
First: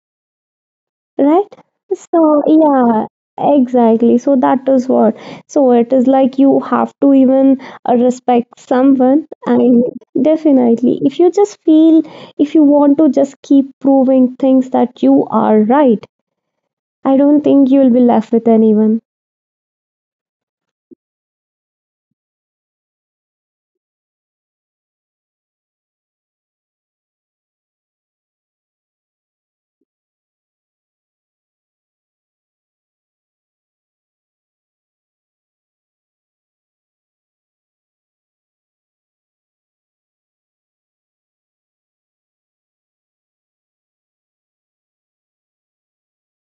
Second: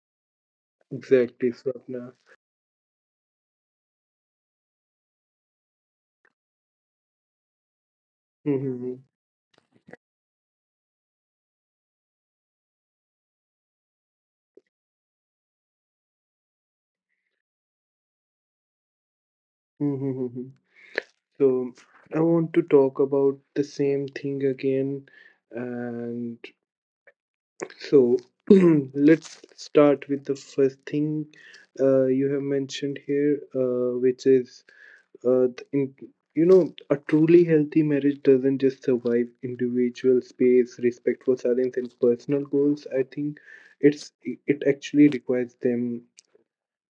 Right?
Exactly, Swapna.
So, yeah, exactly. So, that is what. So, it is like you have to even respect
Mm-hmm.
someone. And definitely, if you just feel, if you want to just keep proving things that you are right, I don't think you will be left with anyone.
Mm-hmm. So I want to talk about the same thing again, and so let's start with the first thing you have mentioned here, which is uh, the in, you know, a truly healthy marriage doesn't just survive individual space, respect for silence, and personal goals. I think it actually requires them.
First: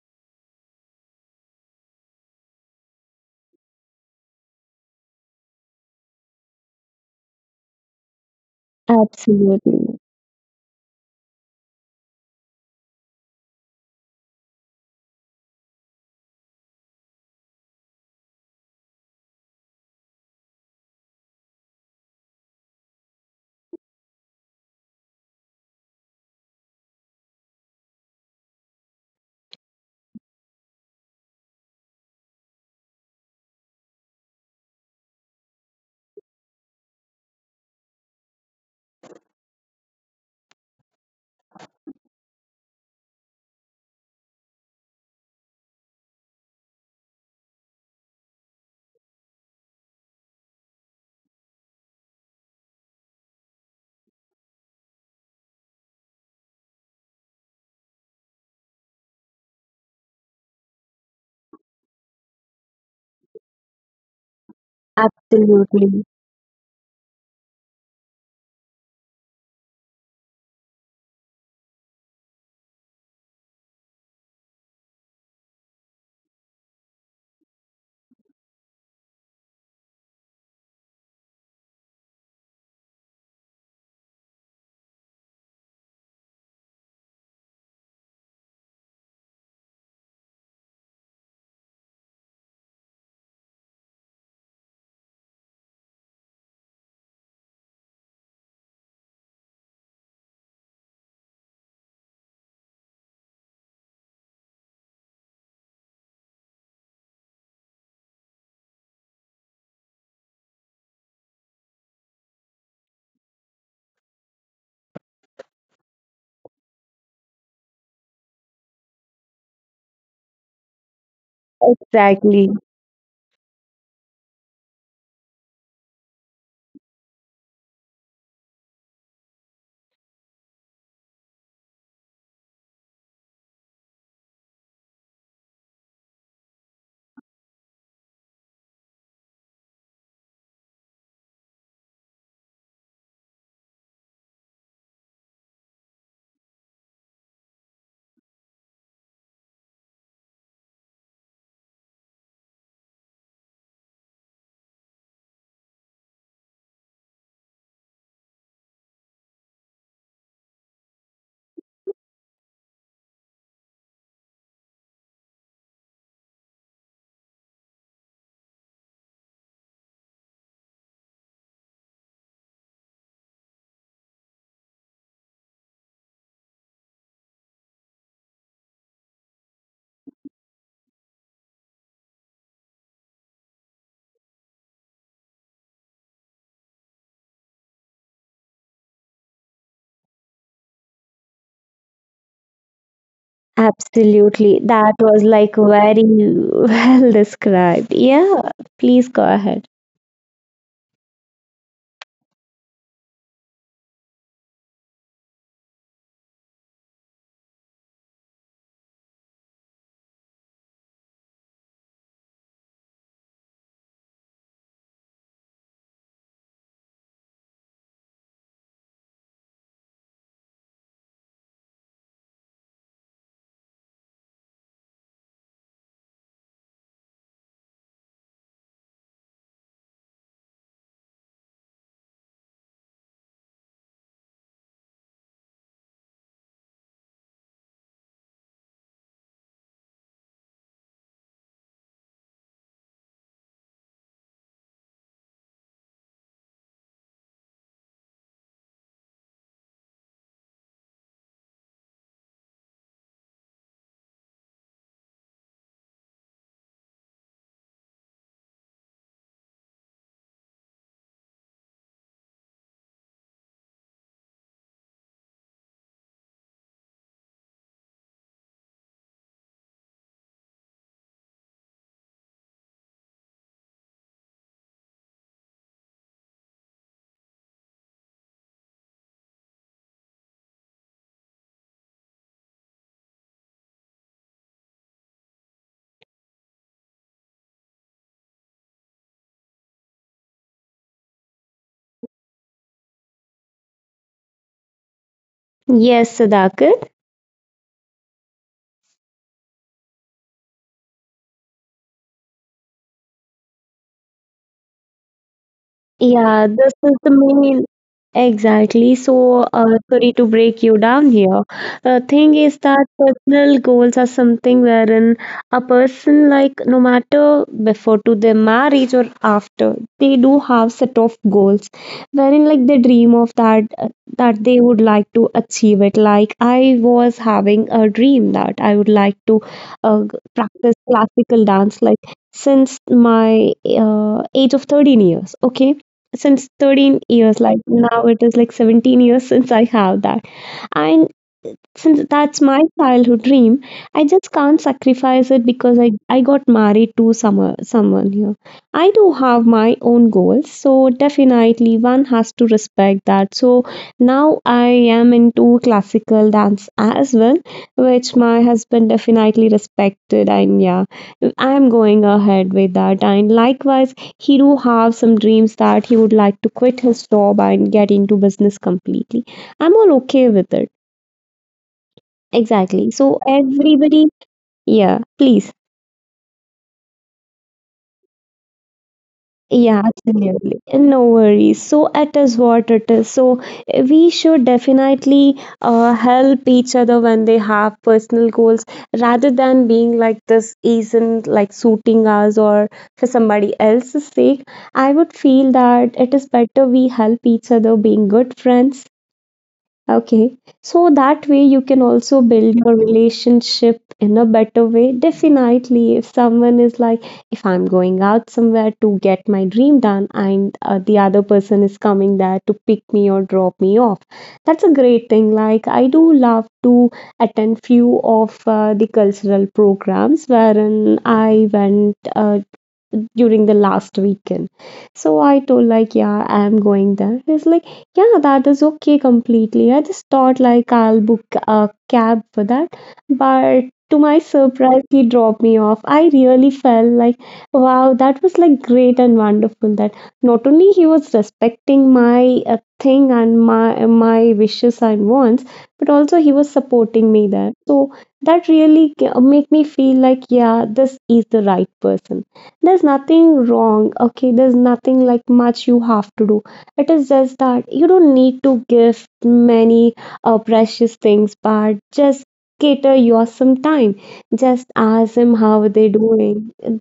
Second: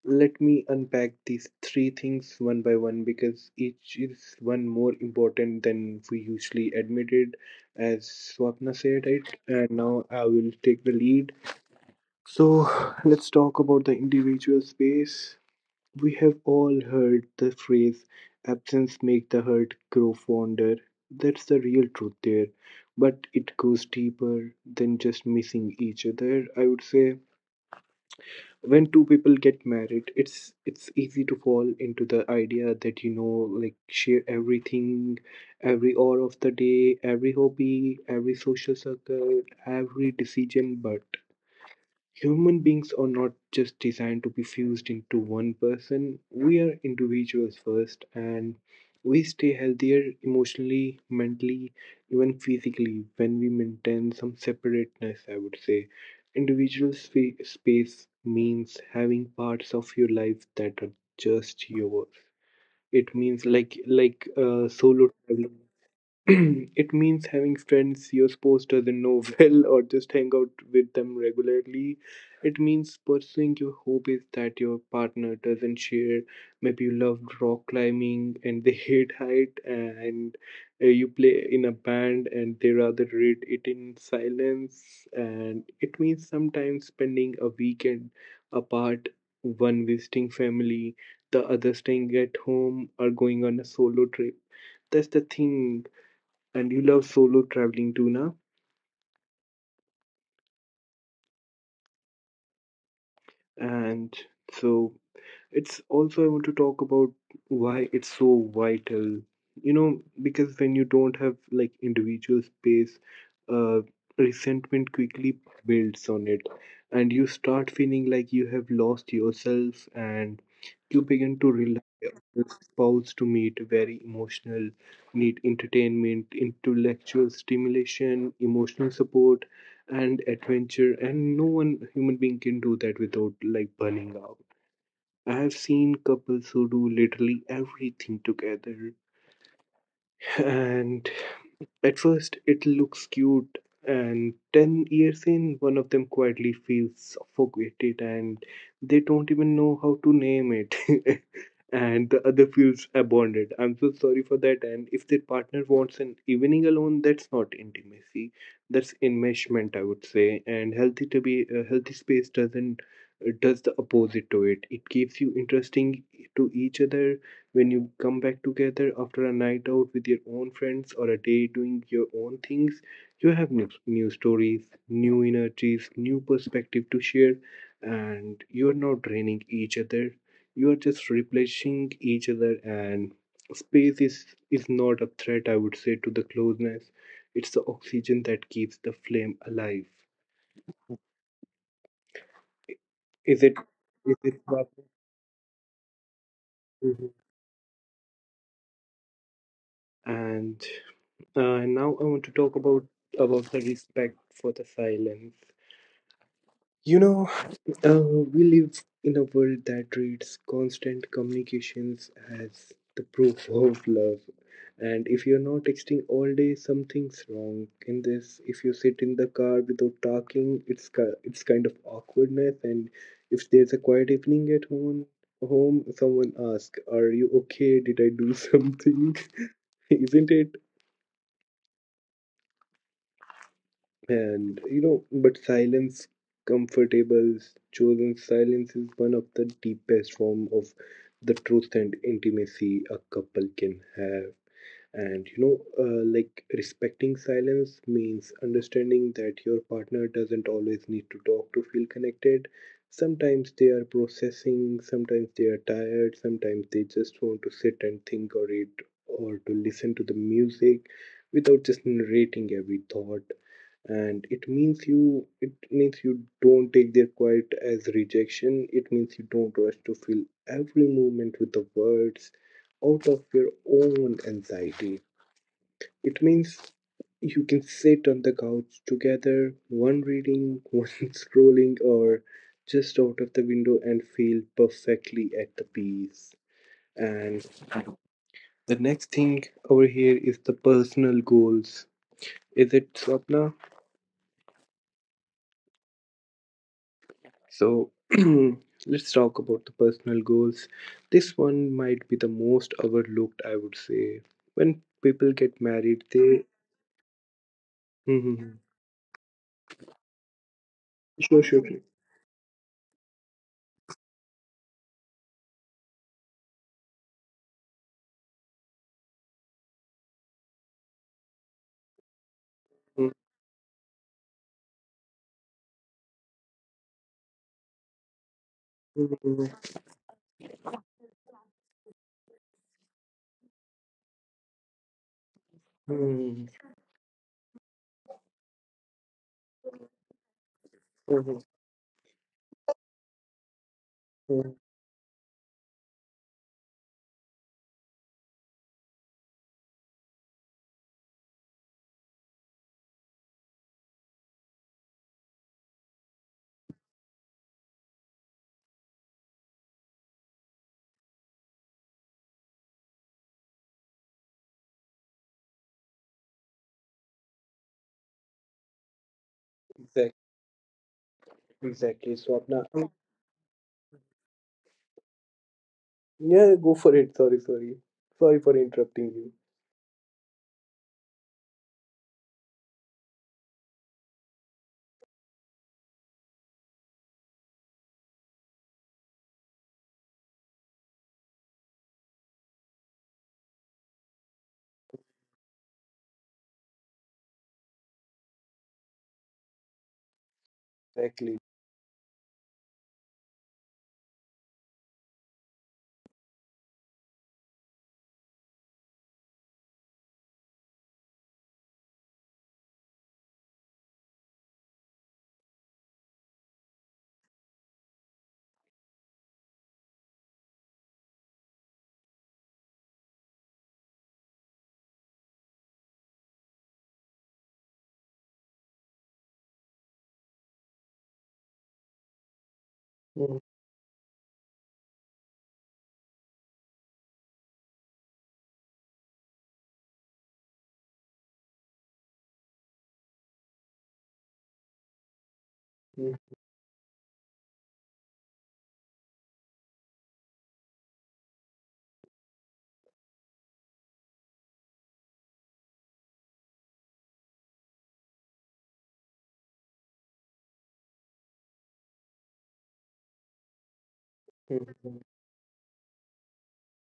Let me unpack these three things one by one, because each is one more important than we usually admitted, as Swapna said it. And
Absolutely.
now I will take the lead, so let's talk about the individual space. We have all heard the phrase absence make the hurt grow fonder. That's the real truth there. But it goes deeper than just missing each other. I would say when two people get married, it's easy to fall into the idea that you know like share everything, every hour of the day, every hobby, every social circle, every decision, but human beings are not just designed to be fused into one person. We are individuals first, and we stay healthier emotionally, mentally, even physically when we maintain some separateness, I would say. Individual space means having parts of your life that are just yours. It means like solo traveling.
Absolutely.
It means having friends your spouse doesn't know well or just hang out with them regularly. It means pursuing your hobbies that your partner doesn't share. Maybe you love rock climbing and they hate height, and you play in a band and they rather read it in silence. And it means sometimes spending a weekend apart, one visiting family, the other staying at home, or going on a solo trip. That's the thing. And you love solo traveling too now. And so it's also I want to talk about why it's so vital. You know, because when you don't have like individual space, uh, resentment quickly builds on it, and you start feeling like you have lost yourself, and you begin to rely on
Exactly.
your spouse to meet very emotional need, entertainment, intellectual stimulation, emotional support, and adventure. And no one human being can do that without like burning out. I have seen couples who do literally everything together, and at first, it looks cute, and 10 years in, one of them quietly feels suffocated and they don't even know how to name it. And the other feels abandoned. I'm so sorry for that. And if their partner wants an evening alone, that's not intimacy, that's enmeshment, I would say. And healthy to be a healthy space doesn't does the opposite to it. It keeps you interesting to each other when you come back together after a night out with your own friends or a day doing your own things, you have new stories, new energies, new perspective to share, and you are not draining each other. You are just replenishing each other, and space is not a threat, I would say, to the closeness. It's the oxygen that keeps the flame alive. Is it? Is
Absolutely.
it
That
proper?
was like very well
Mhm.
described. Yeah. Please go ahead.
And now I want to talk about the respect for the silence. You know, we live in a world that treats constant communications as the proof of love. And if you're not texting all day, something's wrong. In this, if you sit in the car without talking, it's kind of awkwardness. And if there's a quiet evening at home, someone asks, "Are you okay? Did I do something?" Isn't it? But silence, comfortable, chosen silence is one of the deepest form of the truth and intimacy a couple can have. And you know, like Respecting silence means understanding that your partner doesn't always need to talk to feel connected. Sometimes they are processing, sometimes they are tired, sometimes they just want to sit and think or read or to listen to the music without just narrating every thought. And it means you don't take their quiet as rejection. It means you don't rush to fill every moment with the words out of your own anxiety. It means you can sit on the couch together, one reading, one scrolling or just out of the window, and feel perfectly at the peace. And the next thing over here is the personal goals. Is it, Swapna?
Yes, Sudhakar.
So let's talk about the personal goals. This one might be the most overlooked, I would say. When people get married,
Yeah,
they.
this is the main.
Mhm.
Exactly. So, sorry to break you down here.
Sure, sure, sure.
The thing is that personal goals are something wherein a person, like no matter before to their marriage or after, they do have set of goals, wherein like they dream
Mhm,
of that that they would like to achieve it. Like I was having a dream that I would like to
mhm,
practice classical dance, like since my age of 13 years. Okay,
mhm,
since 13 years, like now it is like 17 years since I have that. And
mhm,
since that's my childhood dream, I
mhm.
just can't sacrifice it because I got married to someone here. I do have my own goals, so definitely one has to respect that. So now I am into classical dance as well, which my husband definitely respected. And yeah, I am going ahead with that. And likewise, he do have some dreams that he would like to quit his job and get into business completely. I'm all
Exactly,
okay with it.
exactly. So, Apna,
Exactly. So everybody, yeah, please.
yeah, go for it. Sorry, sorry. Sorry for interrupting you.
Yeah, absolutely. No worries. So it is what it is. So we should definitely help each other when they have personal goals rather than being like this isn't like suiting us or for somebody else's sake. I would feel that it is better we help each other being good friends. Okay. So
Exactly.
that way you can also build your relationship in a better way. Definitely, if someone is like, if I'm going out somewhere to get my dream done and the other person is coming there to pick me or drop me off, that's a great thing. Like, I do love to attend few of the cultural programs wherein I went during the last weekend. So I told like, yeah, I'm going there. He's like, yeah, that is okay completely. I just thought like I'll book a cab for that.
Mhm,
But to my surprise, he dropped me off. I really felt like, wow, that was like great and wonderful that not only he was respecting my thing and my wishes and wants, but also he
mhm,
was supporting me there. So that really make me feel like, yeah, this is the right person. There's nothing wrong. Okay. There's nothing like much you have to do. It is just that you don't need to give many precious things, but just cater your some time, just
mhm,
ask him how are they doing.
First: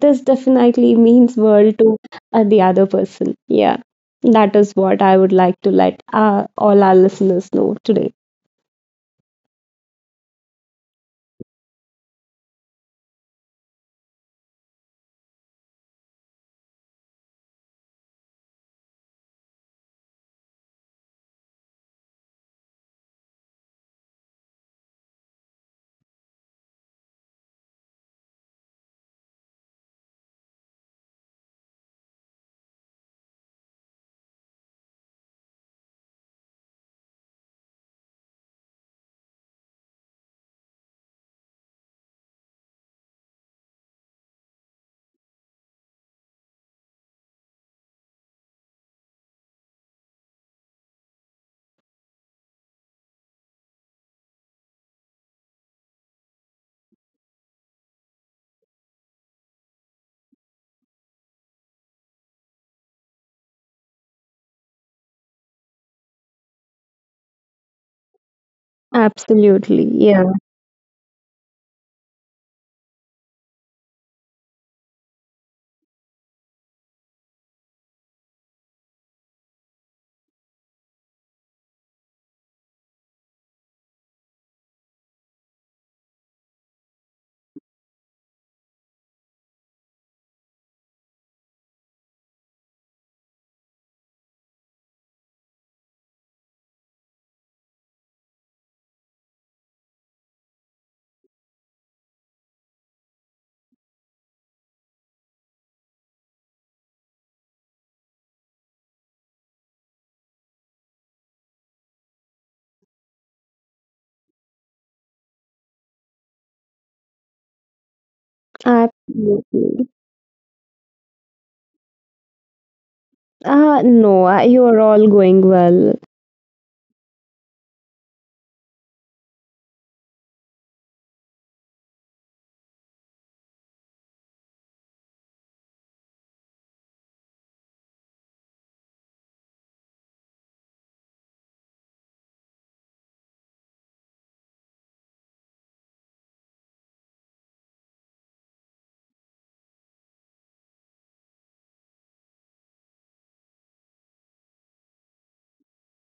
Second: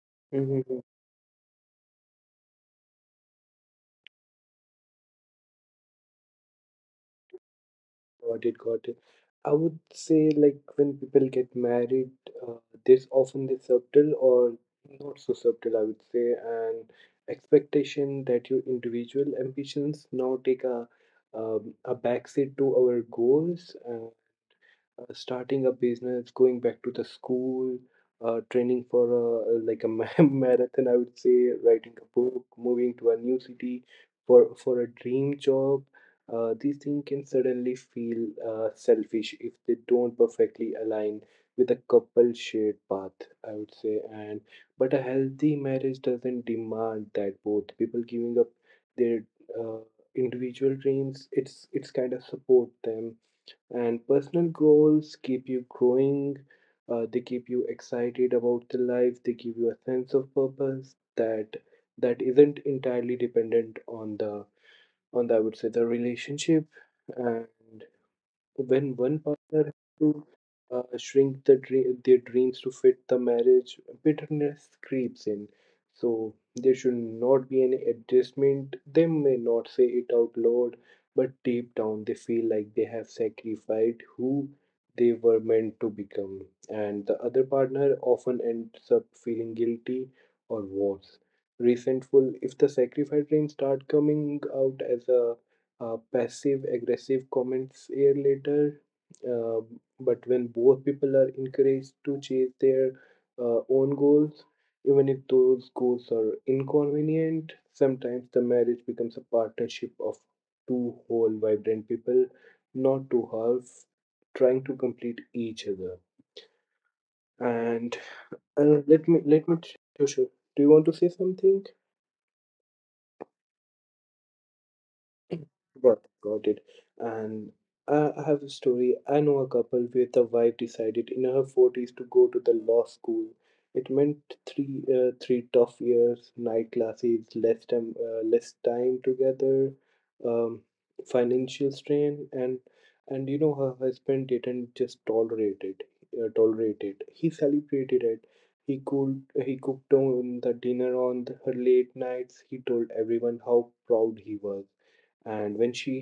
This
mhm.
definitely means world to the other person. Yeah, that is what I would like to let all our listeners know today.
Got it, got it. I would say, like, when people get married, uh, there's often this subtle or not so subtle, I would say, and expectation that your individual ambitions now take a backseat to our goals. Starting a business, going back to the school, training for a, like a marathon, I would say, writing a book, moving to a new city for a dream job. These things can suddenly feel selfish if they don't perfectly align with a couple shared path, I would say. And but a healthy marriage doesn't demand that both people giving up their uh, individual dreams. It's kind of support them, and personal goals keep you growing. They keep you excited about the life, they give you a sense of purpose that isn't entirely dependent on the I would say the relationship. And when one partner has
Absolutely. Yeah,
to shrink their dreams to fit the marriage, bitterness creeps in. So there should not be any adjustment. They may not say it out loud, but deep down they feel like they have sacrificed who they were meant to become. And the other partner often ends up feeling guilty or worse, resentful if the sacrifice dreams start coming out as a passive aggressive comments year later. Uh, but when both people are encouraged to chase their own goals, even if those goals are inconvenient, sometimes the marriage becomes a partnership of two whole vibrant people, not two halves trying to complete each other. And let me let me.
absolutely.
Sure, sure. Do you want to say something?
No, you are all going well.
Got it. And I have a story. I know a couple where the wife decided in her forties to go to the law school. It meant three tough years, night classes, less time together, um, financial strain, and you know, her husband didn't just tolerate it. He celebrated it. He cooked on the dinner on the, her late nights. He told everyone how proud he was, and when she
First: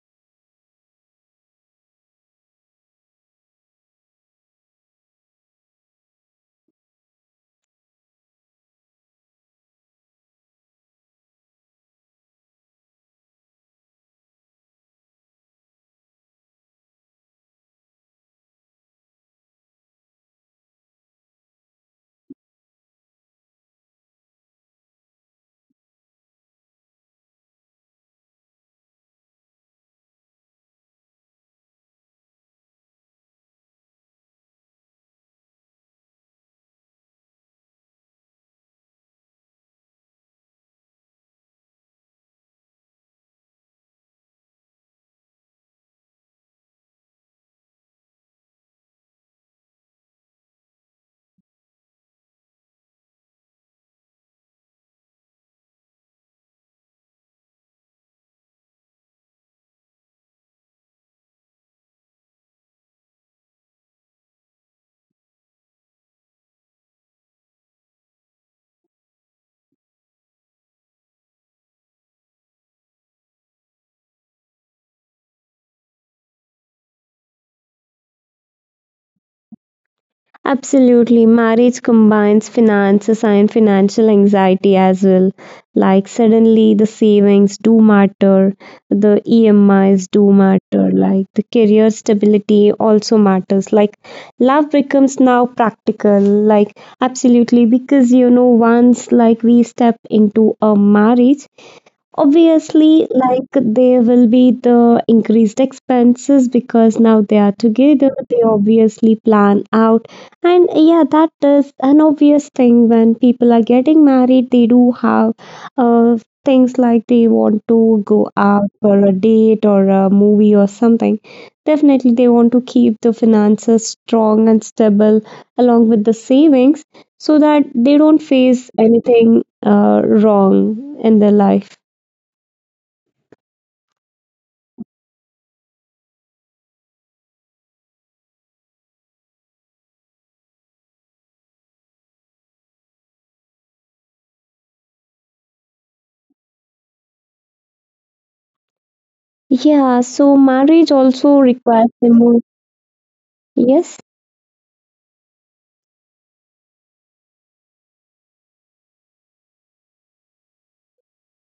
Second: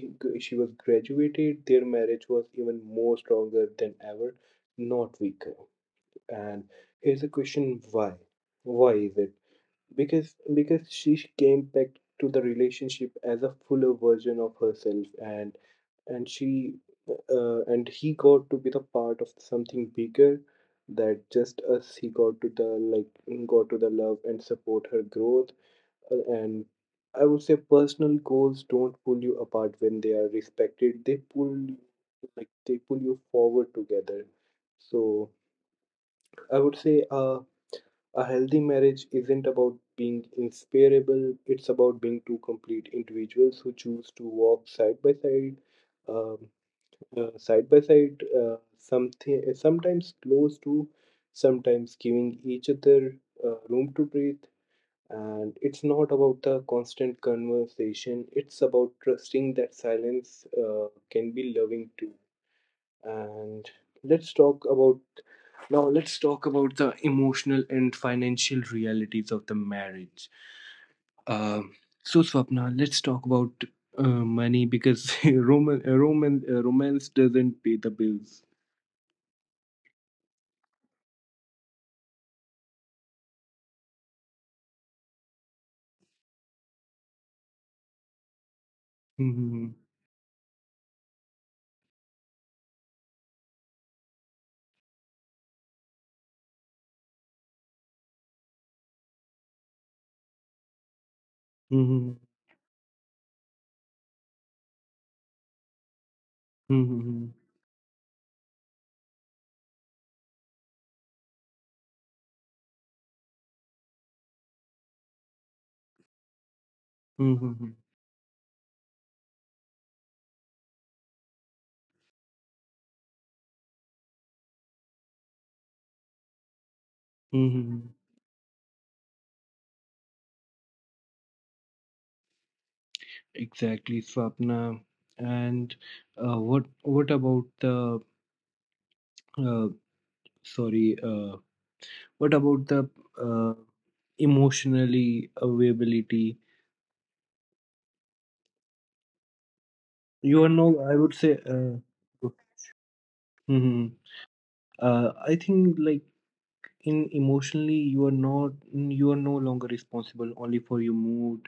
she was graduated, their marriage was even more stronger than ever, not weaker. And here's a question: why? Why is it? Because she came back to the relationship as a fuller version of herself. And she and he got to be the part of something bigger that just us. He got to the, like, got to the love and support her growth. And I would say personal goals don't pull you apart when they are respected. They pull you forward together. So I would say, a healthy marriage isn't about being inseparable. It's about being two complete individuals who choose to walk side by side, um, Something, sometimes close to, sometimes giving each other room to breathe. And it's not about the constant conversation, it's about trusting that silence can be loving too. And let's talk about, now let's talk about the emotional and financial realities of the marriage. Um, so Swapna, let's talk about money because romance doesn't pay the bills.
Absolutely. Marriage combines finances and financial anxiety as well. Like suddenly the savings do matter, the
Mm-hmm.
EMIs do matter, like the career stability also matters. Like love becomes now practical, like absolutely, because you know once like we step into a marriage,
Mm-hmm.
obviously, like there will be the increased expenses because now
Mm-hmm.
they are together, they obviously plan out. And yeah, that is an obvious thing when people are getting married, they do have uh, things like they
Mm-hmm.
want
Mm-hmm.
to go out for a date or a movie or something. Definitely, they want to keep the finances strong and stable along with the savings so that
Mm-hmm.
they don't face anything wrong in their life.
Exactly, Swapna. And what about the uh, sorry, uh, what about the uh, emotionally availability?
Yeah,
You
so
are no, I
marriage
would say,
also requires emo.
mhm.
Yes?
I think, like, in emotionally, you are no longer responsible only for your mood,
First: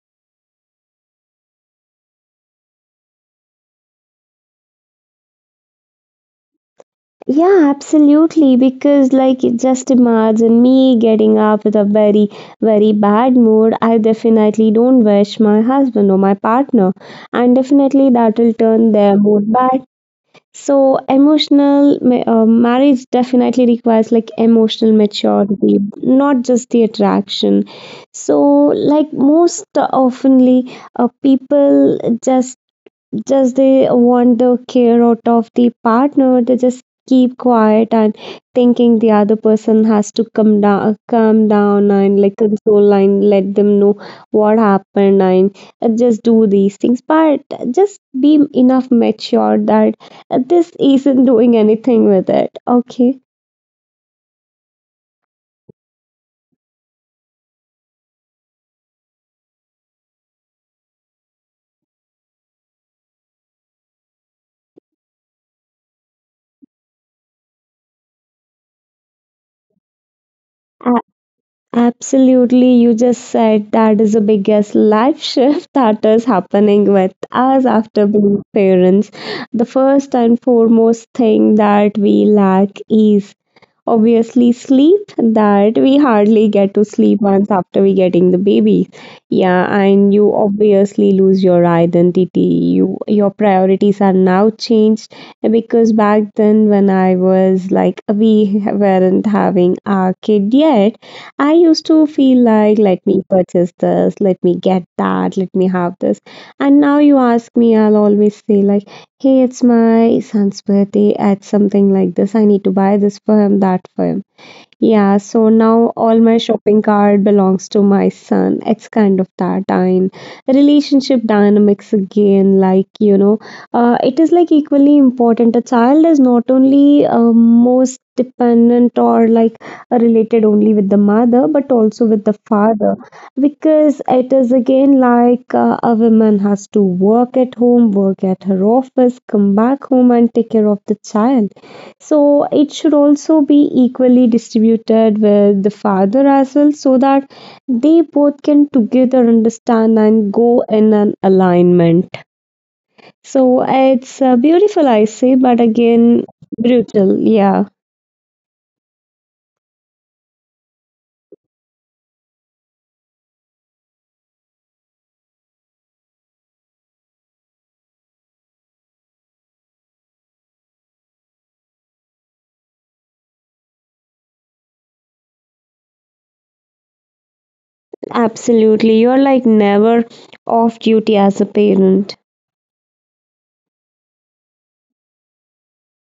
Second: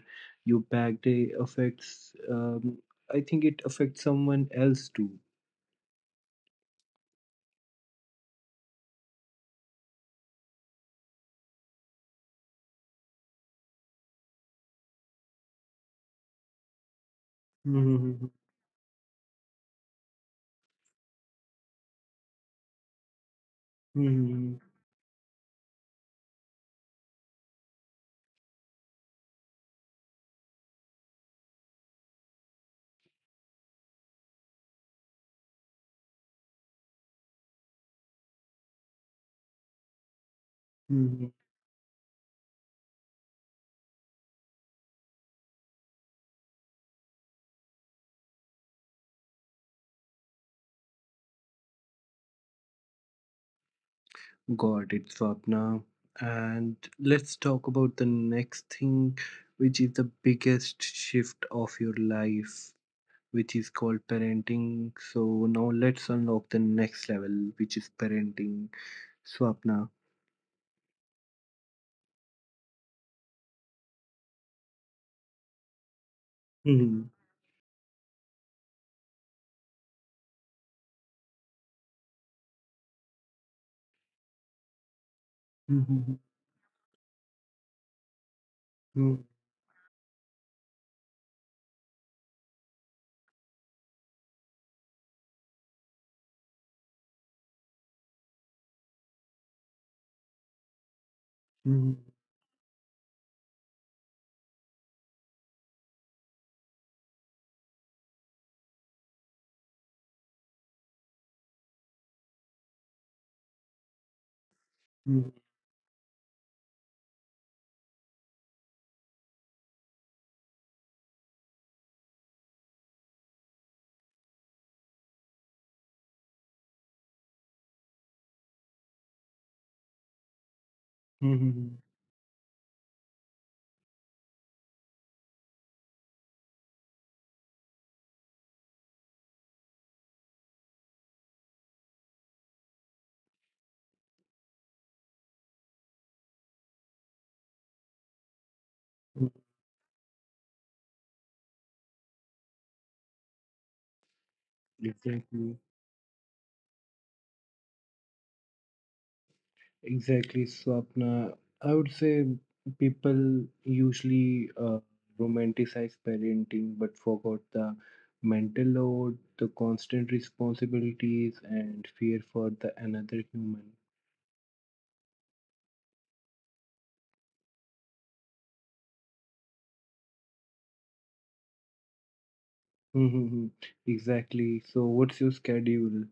your bad day affects. I think it affects someone else too.
Yeah, absolutely. Because, like, just imagine me getting up with a very, very bad mood. I definitely don't wish my husband or my partner, and definitely
Hmm.
that will turn their mood bad. So, marriage definitely requires like
Hmm.
emotional maturity, not just the attraction. So, like, most oftenly, people just they want the care out of the partner. They just keep quiet and thinking the other person has to come down,
Hmm.
calm down, and like console, and let them know what happened, and just do these things. But just be enough mature that this isn't doing anything with it. Okay.
Got it, Swapna. And let's talk about the next thing, which is the biggest shift of your life, which is called parenting. So now let's unlock the next level, which is parenting. Swapna.
Absolutely, you just said that is the biggest life shift that is happening
Mhm.
with us after being parents. The first and foremost thing that we lack is obviously sleep, that we
Mhm.
hardly get to sleep once after we getting the baby.
Mhm.
Yeah, and you obviously lose your identity. Your priorities are now changed because back then when I was we weren't having our kid yet, I used to
Mhm.
feel like let me purchase this, let me get that, let me have this. And now you ask me, I'll always say like hey, it's my son's birthday at something like this. I need to buy this for him, that for him. Yeah, so
Mhm.
now all my shopping cart belongs to my son. It's kind of that and relationship dynamics again. It is like equally important. A child is not only most dependent or like related only with the mother,
Mhm.
but also with the father, because it is again like a woman has to work at home, work at her office, come back home, and take care of the child, so it should also be equally distributed with the father as well so that they both can
Mhm.
together understand and go in an alignment. So it's beautiful, I say,
Exactly.
but again, brutal. Yeah,
Exactly, Swapna. I would say people usually romanticize parenting but forgot the mental load, the constant responsibilities, and fear for the another human.
absolutely. You're like never off duty as a parent.
Hmm. Exactly. So, what's your schedule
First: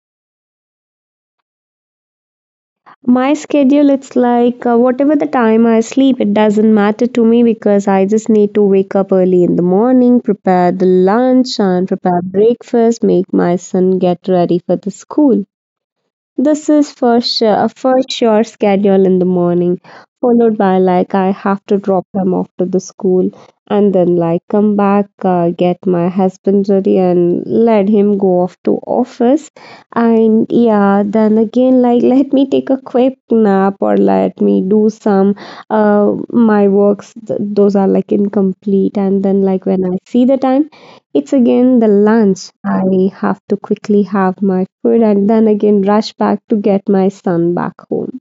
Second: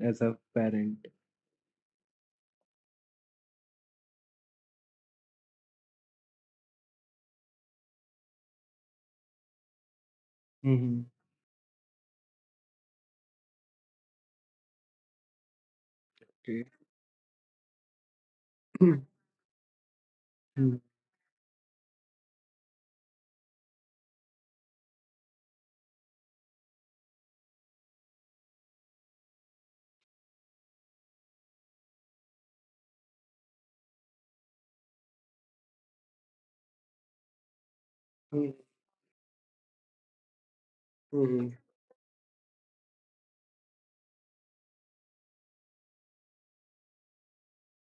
as a parent?
My schedule, it's like whatever the time I sleep, it doesn't matter to me because I just need to wake up early in the morning, prepare the
Hmm.
lunch and prepare breakfast, make my son get ready for the school. This
Okay.
is for sure a for sure schedule in the morning, followed by like I have to drop them off to the school and then like come back, get my husband ready and let him go off to office. And yeah, then again like let me take a quick nap or let me do some my works. Those are like incomplete, and then like when I see the time. It's
Mm-hmm.
again the lunch. I have to quickly have my food and then again rush back to get my son back home.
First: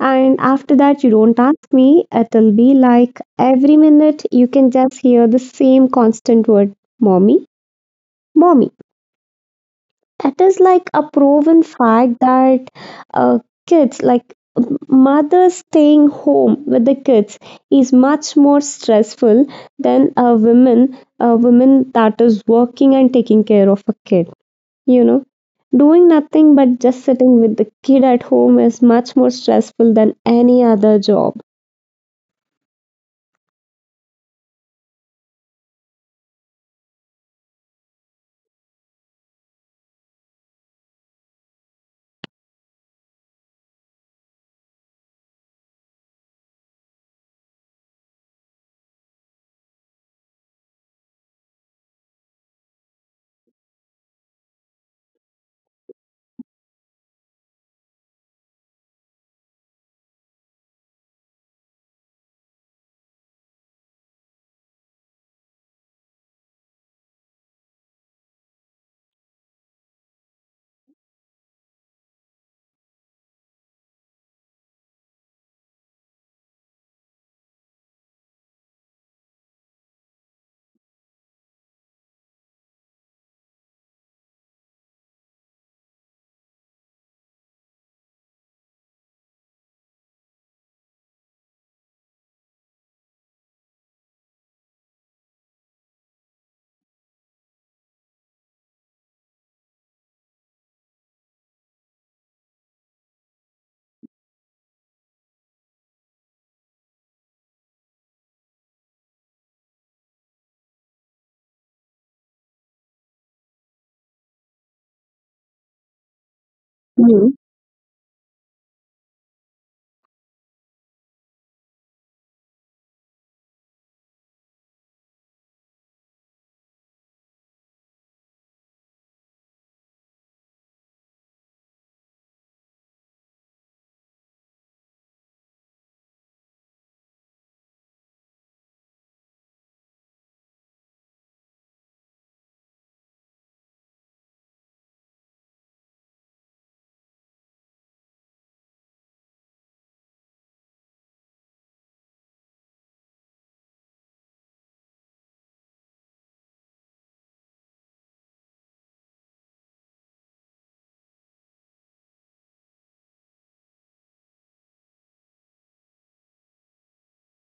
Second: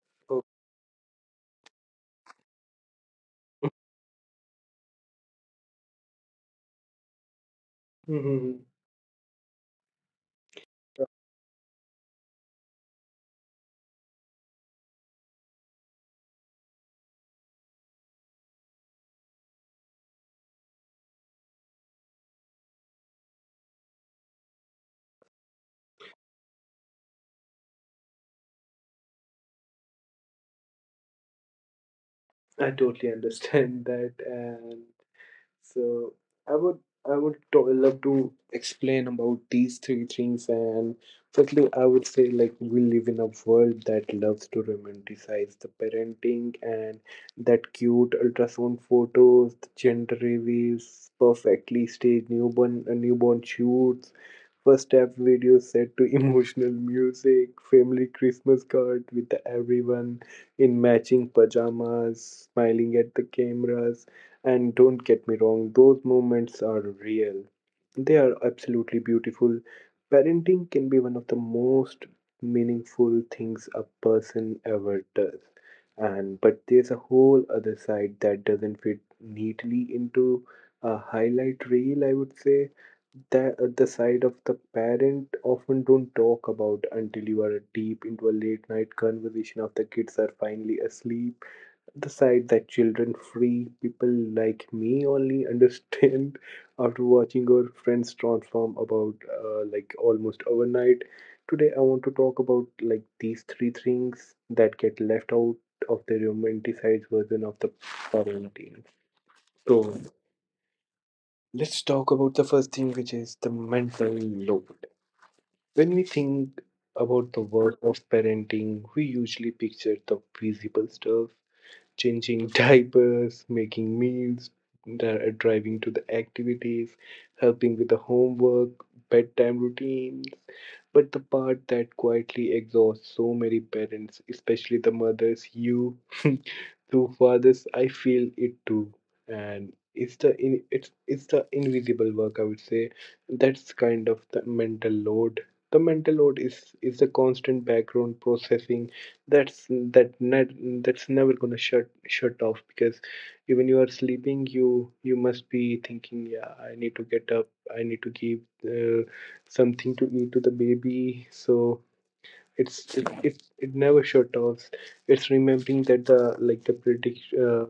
And after that, you don't ask me, it'll be like every minute you can just hear the same constant word, mommy,
Mm-hmm.
mommy. It is like a proven fact that uh, kids, like mothers staying home with the kids, is much more stressful than a woman that is working and taking care of a kid. You know, doing nothing but just sitting with the kid at home is much more stressful than any other job.
I totally understand that. And so I would love to explain about these three things. And firstly, I would say, like, we live in a world that loves to romanticize the parenting, and that cute ultrasound photos, the gender reveals, perfectly staged newborn shoots, first app video set to emotional music, family Christmas card with everyone in matching pajamas, smiling at the cameras. And don't get me wrong, those moments are real. They are absolutely beautiful. Parenting can be one of the most meaningful things a person ever does. And but there's a whole other side that doesn't fit neatly into a highlight reel, I would say, that the side of the parent often don't talk about until you are deep into a late night conversation after kids are finally asleep. The side that children free people like me only understand after watching our friends transform about like almost overnight. Today I want to talk about, like, these three things that get left out of the romanticized version of the parenting. So let's talk about the first thing, which is the mental load. When we think about the
Mhm.
work of parenting, we usually picture the visible stuff: changing diapers, making meals, driving to the activities, helping with the homework, bedtime routines. But the part that quietly exhausts so many parents, especially the mothers, you so for this, I feel it too, and it's it's the invisible work, I would say. That's kind of the mental load. The mental load is the constant background processing. That's that net that's never gonna shut off, because even you are sleeping, you must be thinking, yeah, I need to get up. I need to give uh, something to eat to the baby. So it never sure talks. It's remembering that the, like, the predict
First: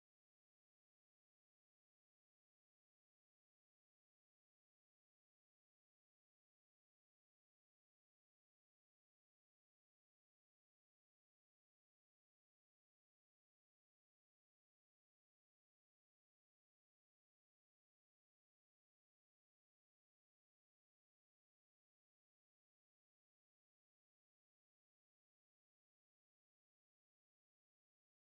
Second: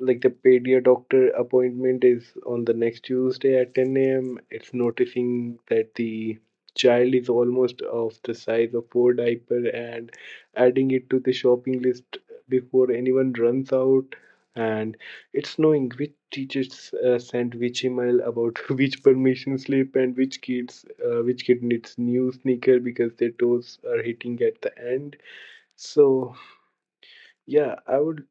like the pedia doctor appointment is on the next Tuesday at 10 a.m. It's noticing that the child is almost of the size of four diaper and adding it to the shopping list before anyone runs out. And it's knowing which teachers sent which email about which permission slip and which kids which kid needs new sneaker because their toes are hitting at the end. So yeah, I would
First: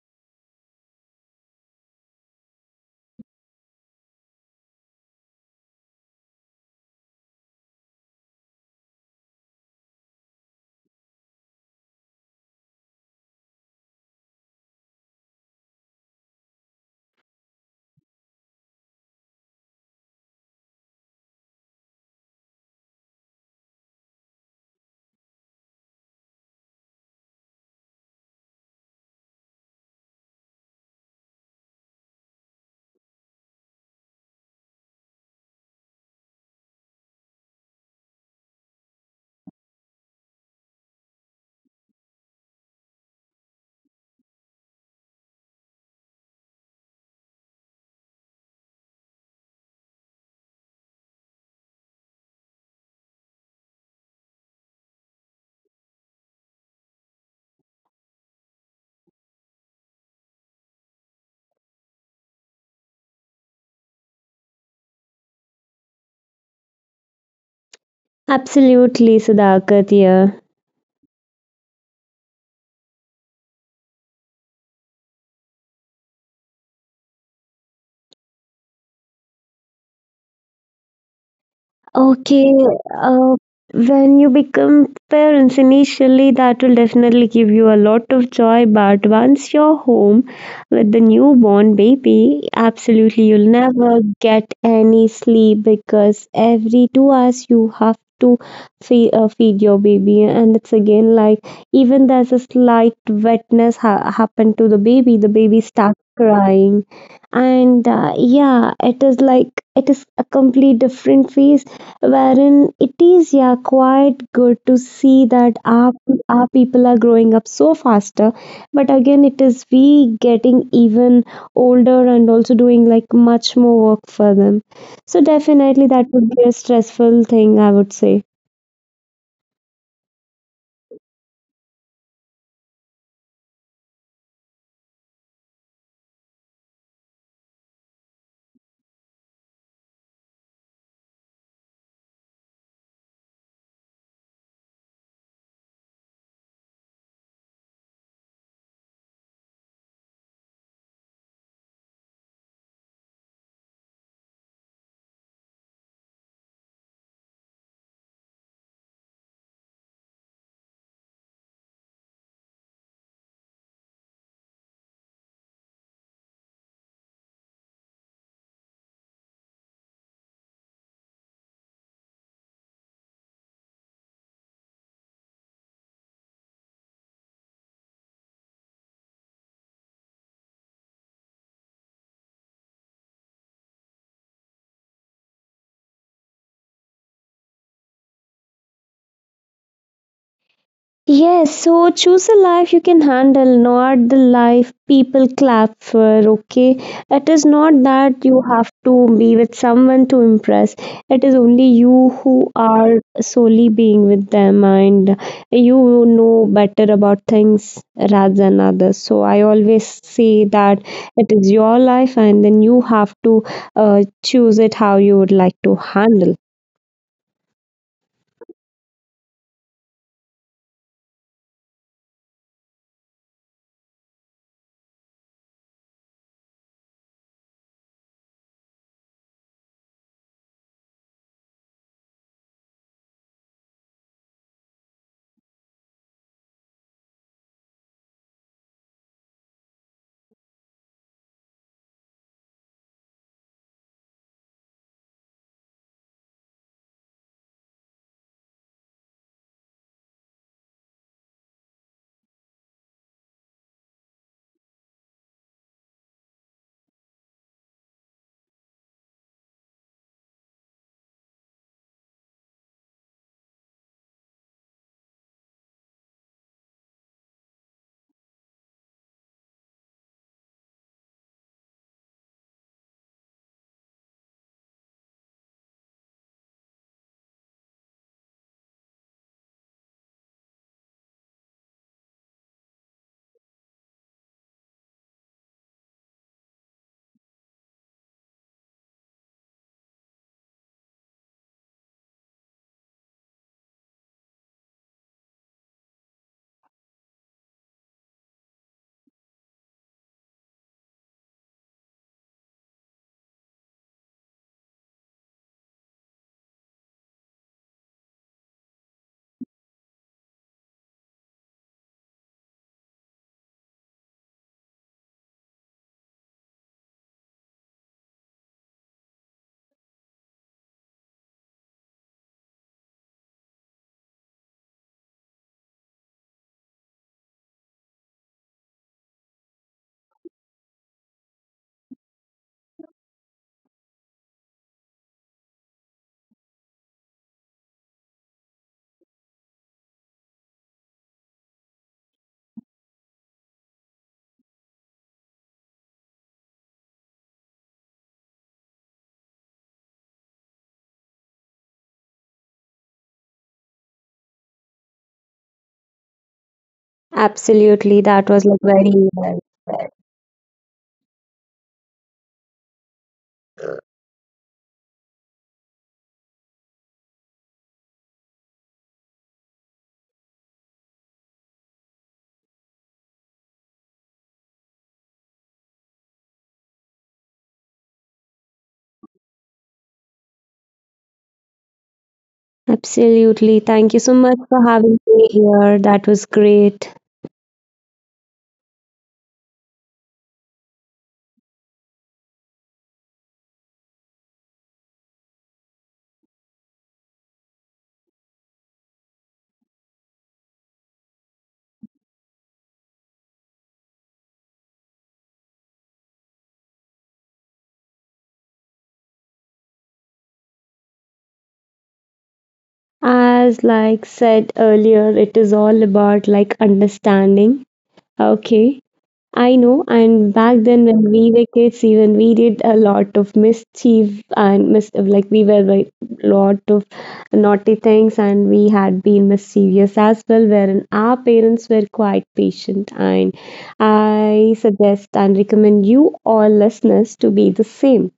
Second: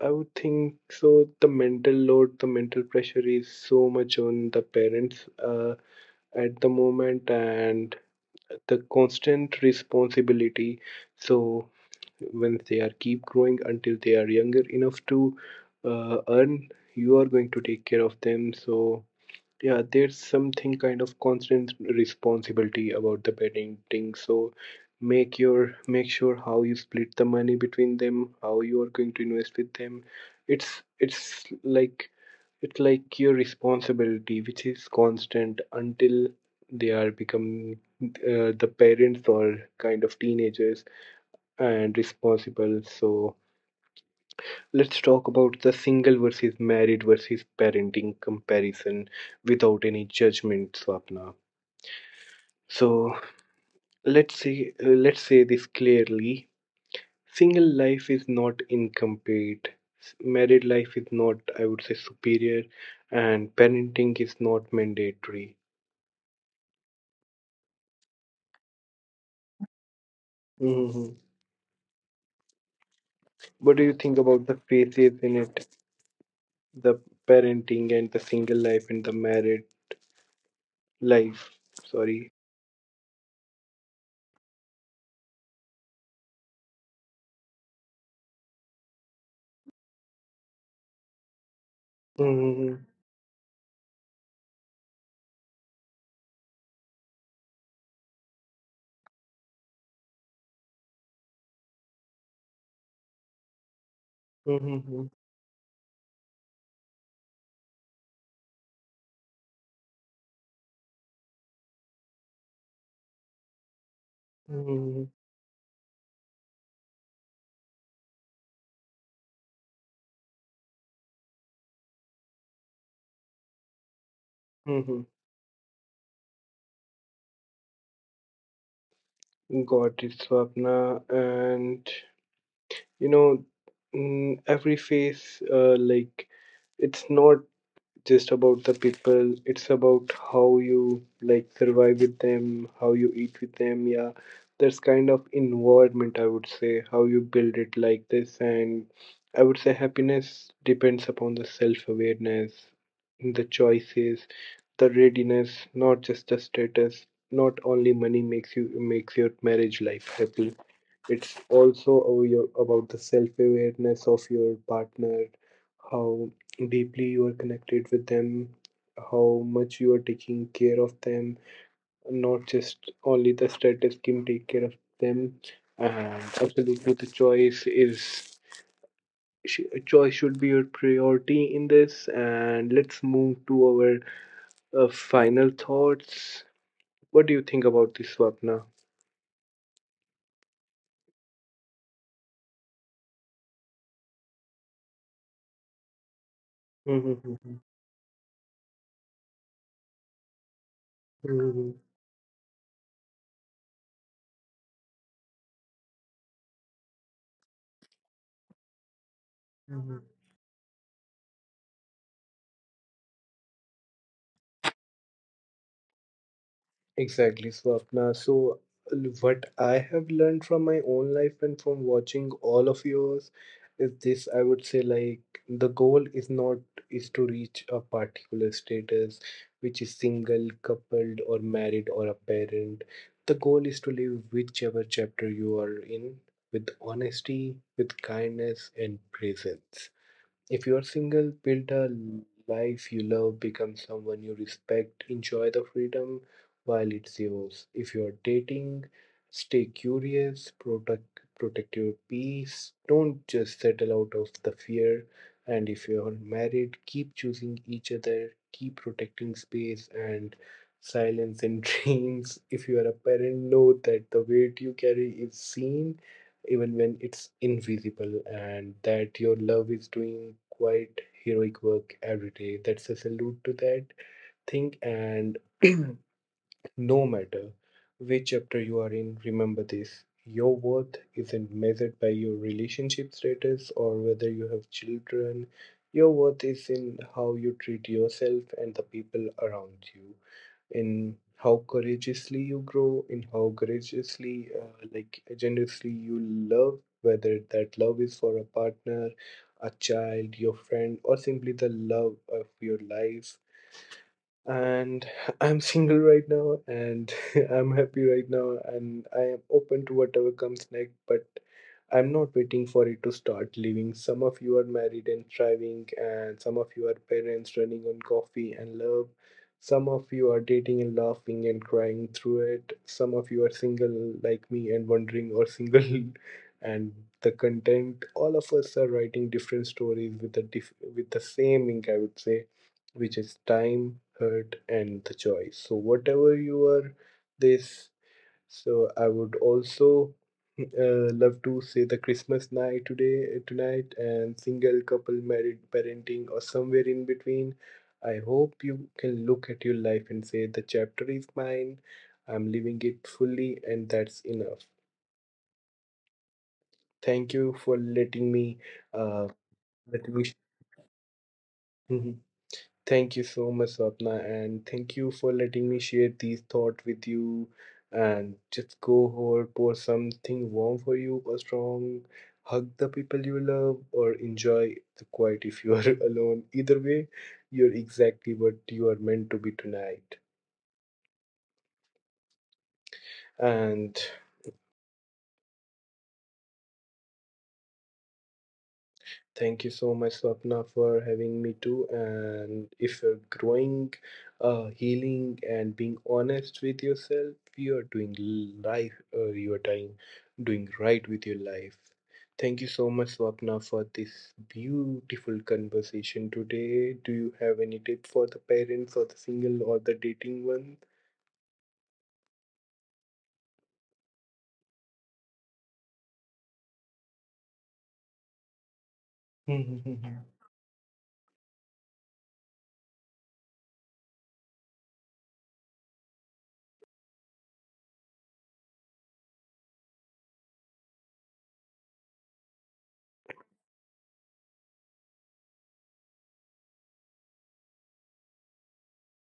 I would think so. The mental load, the mental pressure is so much on the parents at the moment, and the constant responsibility. So when they are keep growing until they are younger enough to earn, you are going to take care of them. So yeah, there's something kind of constant responsibility about the parenting. So make sure how you split the money between them, how you are going to invest with them. It's like it's like your responsibility, which is constant until they are become the parents or kind of teenagers and responsible. So let's talk about the single versus married versus parenting comparison without any judgment, Swapna. So let's say this clearly. Single life is not incomplete. Married life is not, I would say, superior, and parenting is not mandatory.
Absolutely, Sudhakar, yeah.
Hmm. What do you think about the phases in it? The parenting and the single life and the married life. Sorry.
Okay, uh, when you become parents, initially that will definitely give you a lot of joy, but once you're home with the newborn baby,
Hmm.
absolutely you'll never get any sleep because every 2 hours you have to feed your baby, and it's again like even there's a slight wetness happened to the
Hmm.
baby starts crying and yeah, it is like it is a complete different phase wherein it is, yeah, quite good to see
Mm-hmm.
that our people are growing up so faster, but again it is we getting even older and also doing like much more work for them,
Hmm.
so
Hmm.
definitely that would be a stressful thing, I would say.
Got it, Swapna. And you know mm, every face. It's not just about the people, it's about how you like survive with them, how you eat with them, yeah, that's kind of environment I would say, how you build it like this. And I would say happiness depends upon the self-awareness, the choices, the readiness, not just the status. Not only money makes you makes your marriage life happy, it's also about the self awareness of your partner, how deeply you are connected with them, how much you are taking care of them, not just only the status can take care of them. And absolutely, the choice is choice should be your priority in this. And let's move to our final thoughts. What do you think about this, Swapna?
Yes, so choose a life you can handle, not the life people clap for, okay? It is not that you have to be with someone to impress. It is only
Mm-hmm.
you who are solely being with them and you know better about things rather than others. So I always say that it is your life and then you have to choose it how you would like to handle.
Exactly, Swapna. So, what I have learned from my own life and from watching all of yours is this. I would say like the goal is not is to reach a particular status which is single, coupled or married or a parent. The goal is to live whichever chapter you are in with honesty, with kindness and presence. If you're single, build a life you love, become someone you respect, enjoy the freedom while it's yours. If you're dating, stay curious, protect your peace, don't just settle out of the fear. And if you're married, keep choosing each other, keep protecting space and silence and dreams. If you are a parent, know that the weight you carry is seen even when it's invisible, and that your love is doing quite heroic work every day. That's a salute to that thing. And no matter which chapter you are in, remember this: your worth isn't measured by your relationship status or whether you have children. Your worth is in how you treat yourself and the people around you, in how courageously you grow, in how courageously, like generously you love, whether that love is for a partner, a child, your friend, or simply the love of your life. And I'm single right now, and I'm happy right now, and I am open to whatever comes next, but I'm not waiting for it to start living. Some of you are married and thriving, and some of you are parents running on coffee and love. Some of you are dating and laughing and crying through it. Some of you are single like me and wondering, or single and the content, all of us are writing different stories with the with the same ink I would say, which is time, hurt, and the choice. So, whatever you are, this. So, I would also love to say the Christmas night today, tonight, and single, couple, married, parenting, or somewhere in between. I hope you can look at your life and say, "The chapter is mine. I'm living it fully, and that's enough." Thank you for letting me.
Absolutely,
Uh,
that was like very
Let me. Thank you so much, Swapna, and thank you for letting me share these thoughts with you. And just go home, pour something warm for you, or strong, hug the people you love, or enjoy the quiet if you are alone. Either way, you're exactly what you are meant to be tonight. And
absolutely. Thank you so much for having me here. That was great.
thank you so much, Swapna, for having me too. And if you're growing, healing, and being honest with yourself, you're doing life. You're doing right with your life. Thank you so much, Swapna, for this beautiful conversation today. Do you have any tip for the parents or the single or the dating one?
As like said earlier, it is all about like understanding. Okay. I know. And back then when we were kids, even we did a lot of mischief and like we were like lot of naughty things and we had been mischievous as well, wherein our parents were quite patient and I suggest and recommend you all listeners to be the same.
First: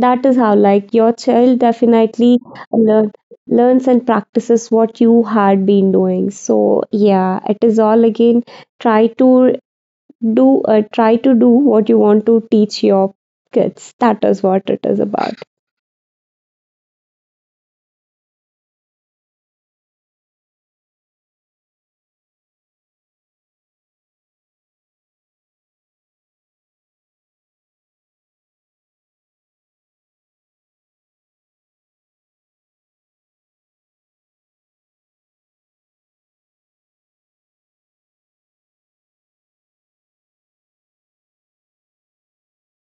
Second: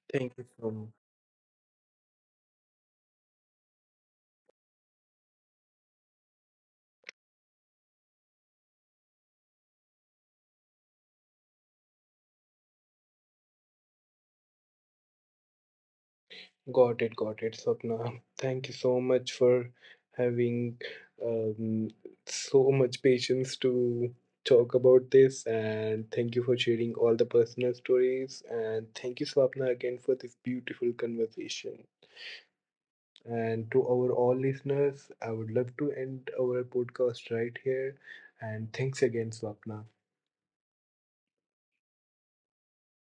That
Thank
is
you
how
so much.
like your child definitely learn, learns and practices what you had been doing, so yeah, it is all again try to do try to do what you want to teach your kids. That is what it is about.
Got it, Swapna. Thank you so much for having um, so much patience to talk about this, and thank you for sharing all the personal stories. And thank you, Swapna, again for this beautiful conversation. And to our all listeners, I would love to end our podcast right here. And thanks again, Swapna.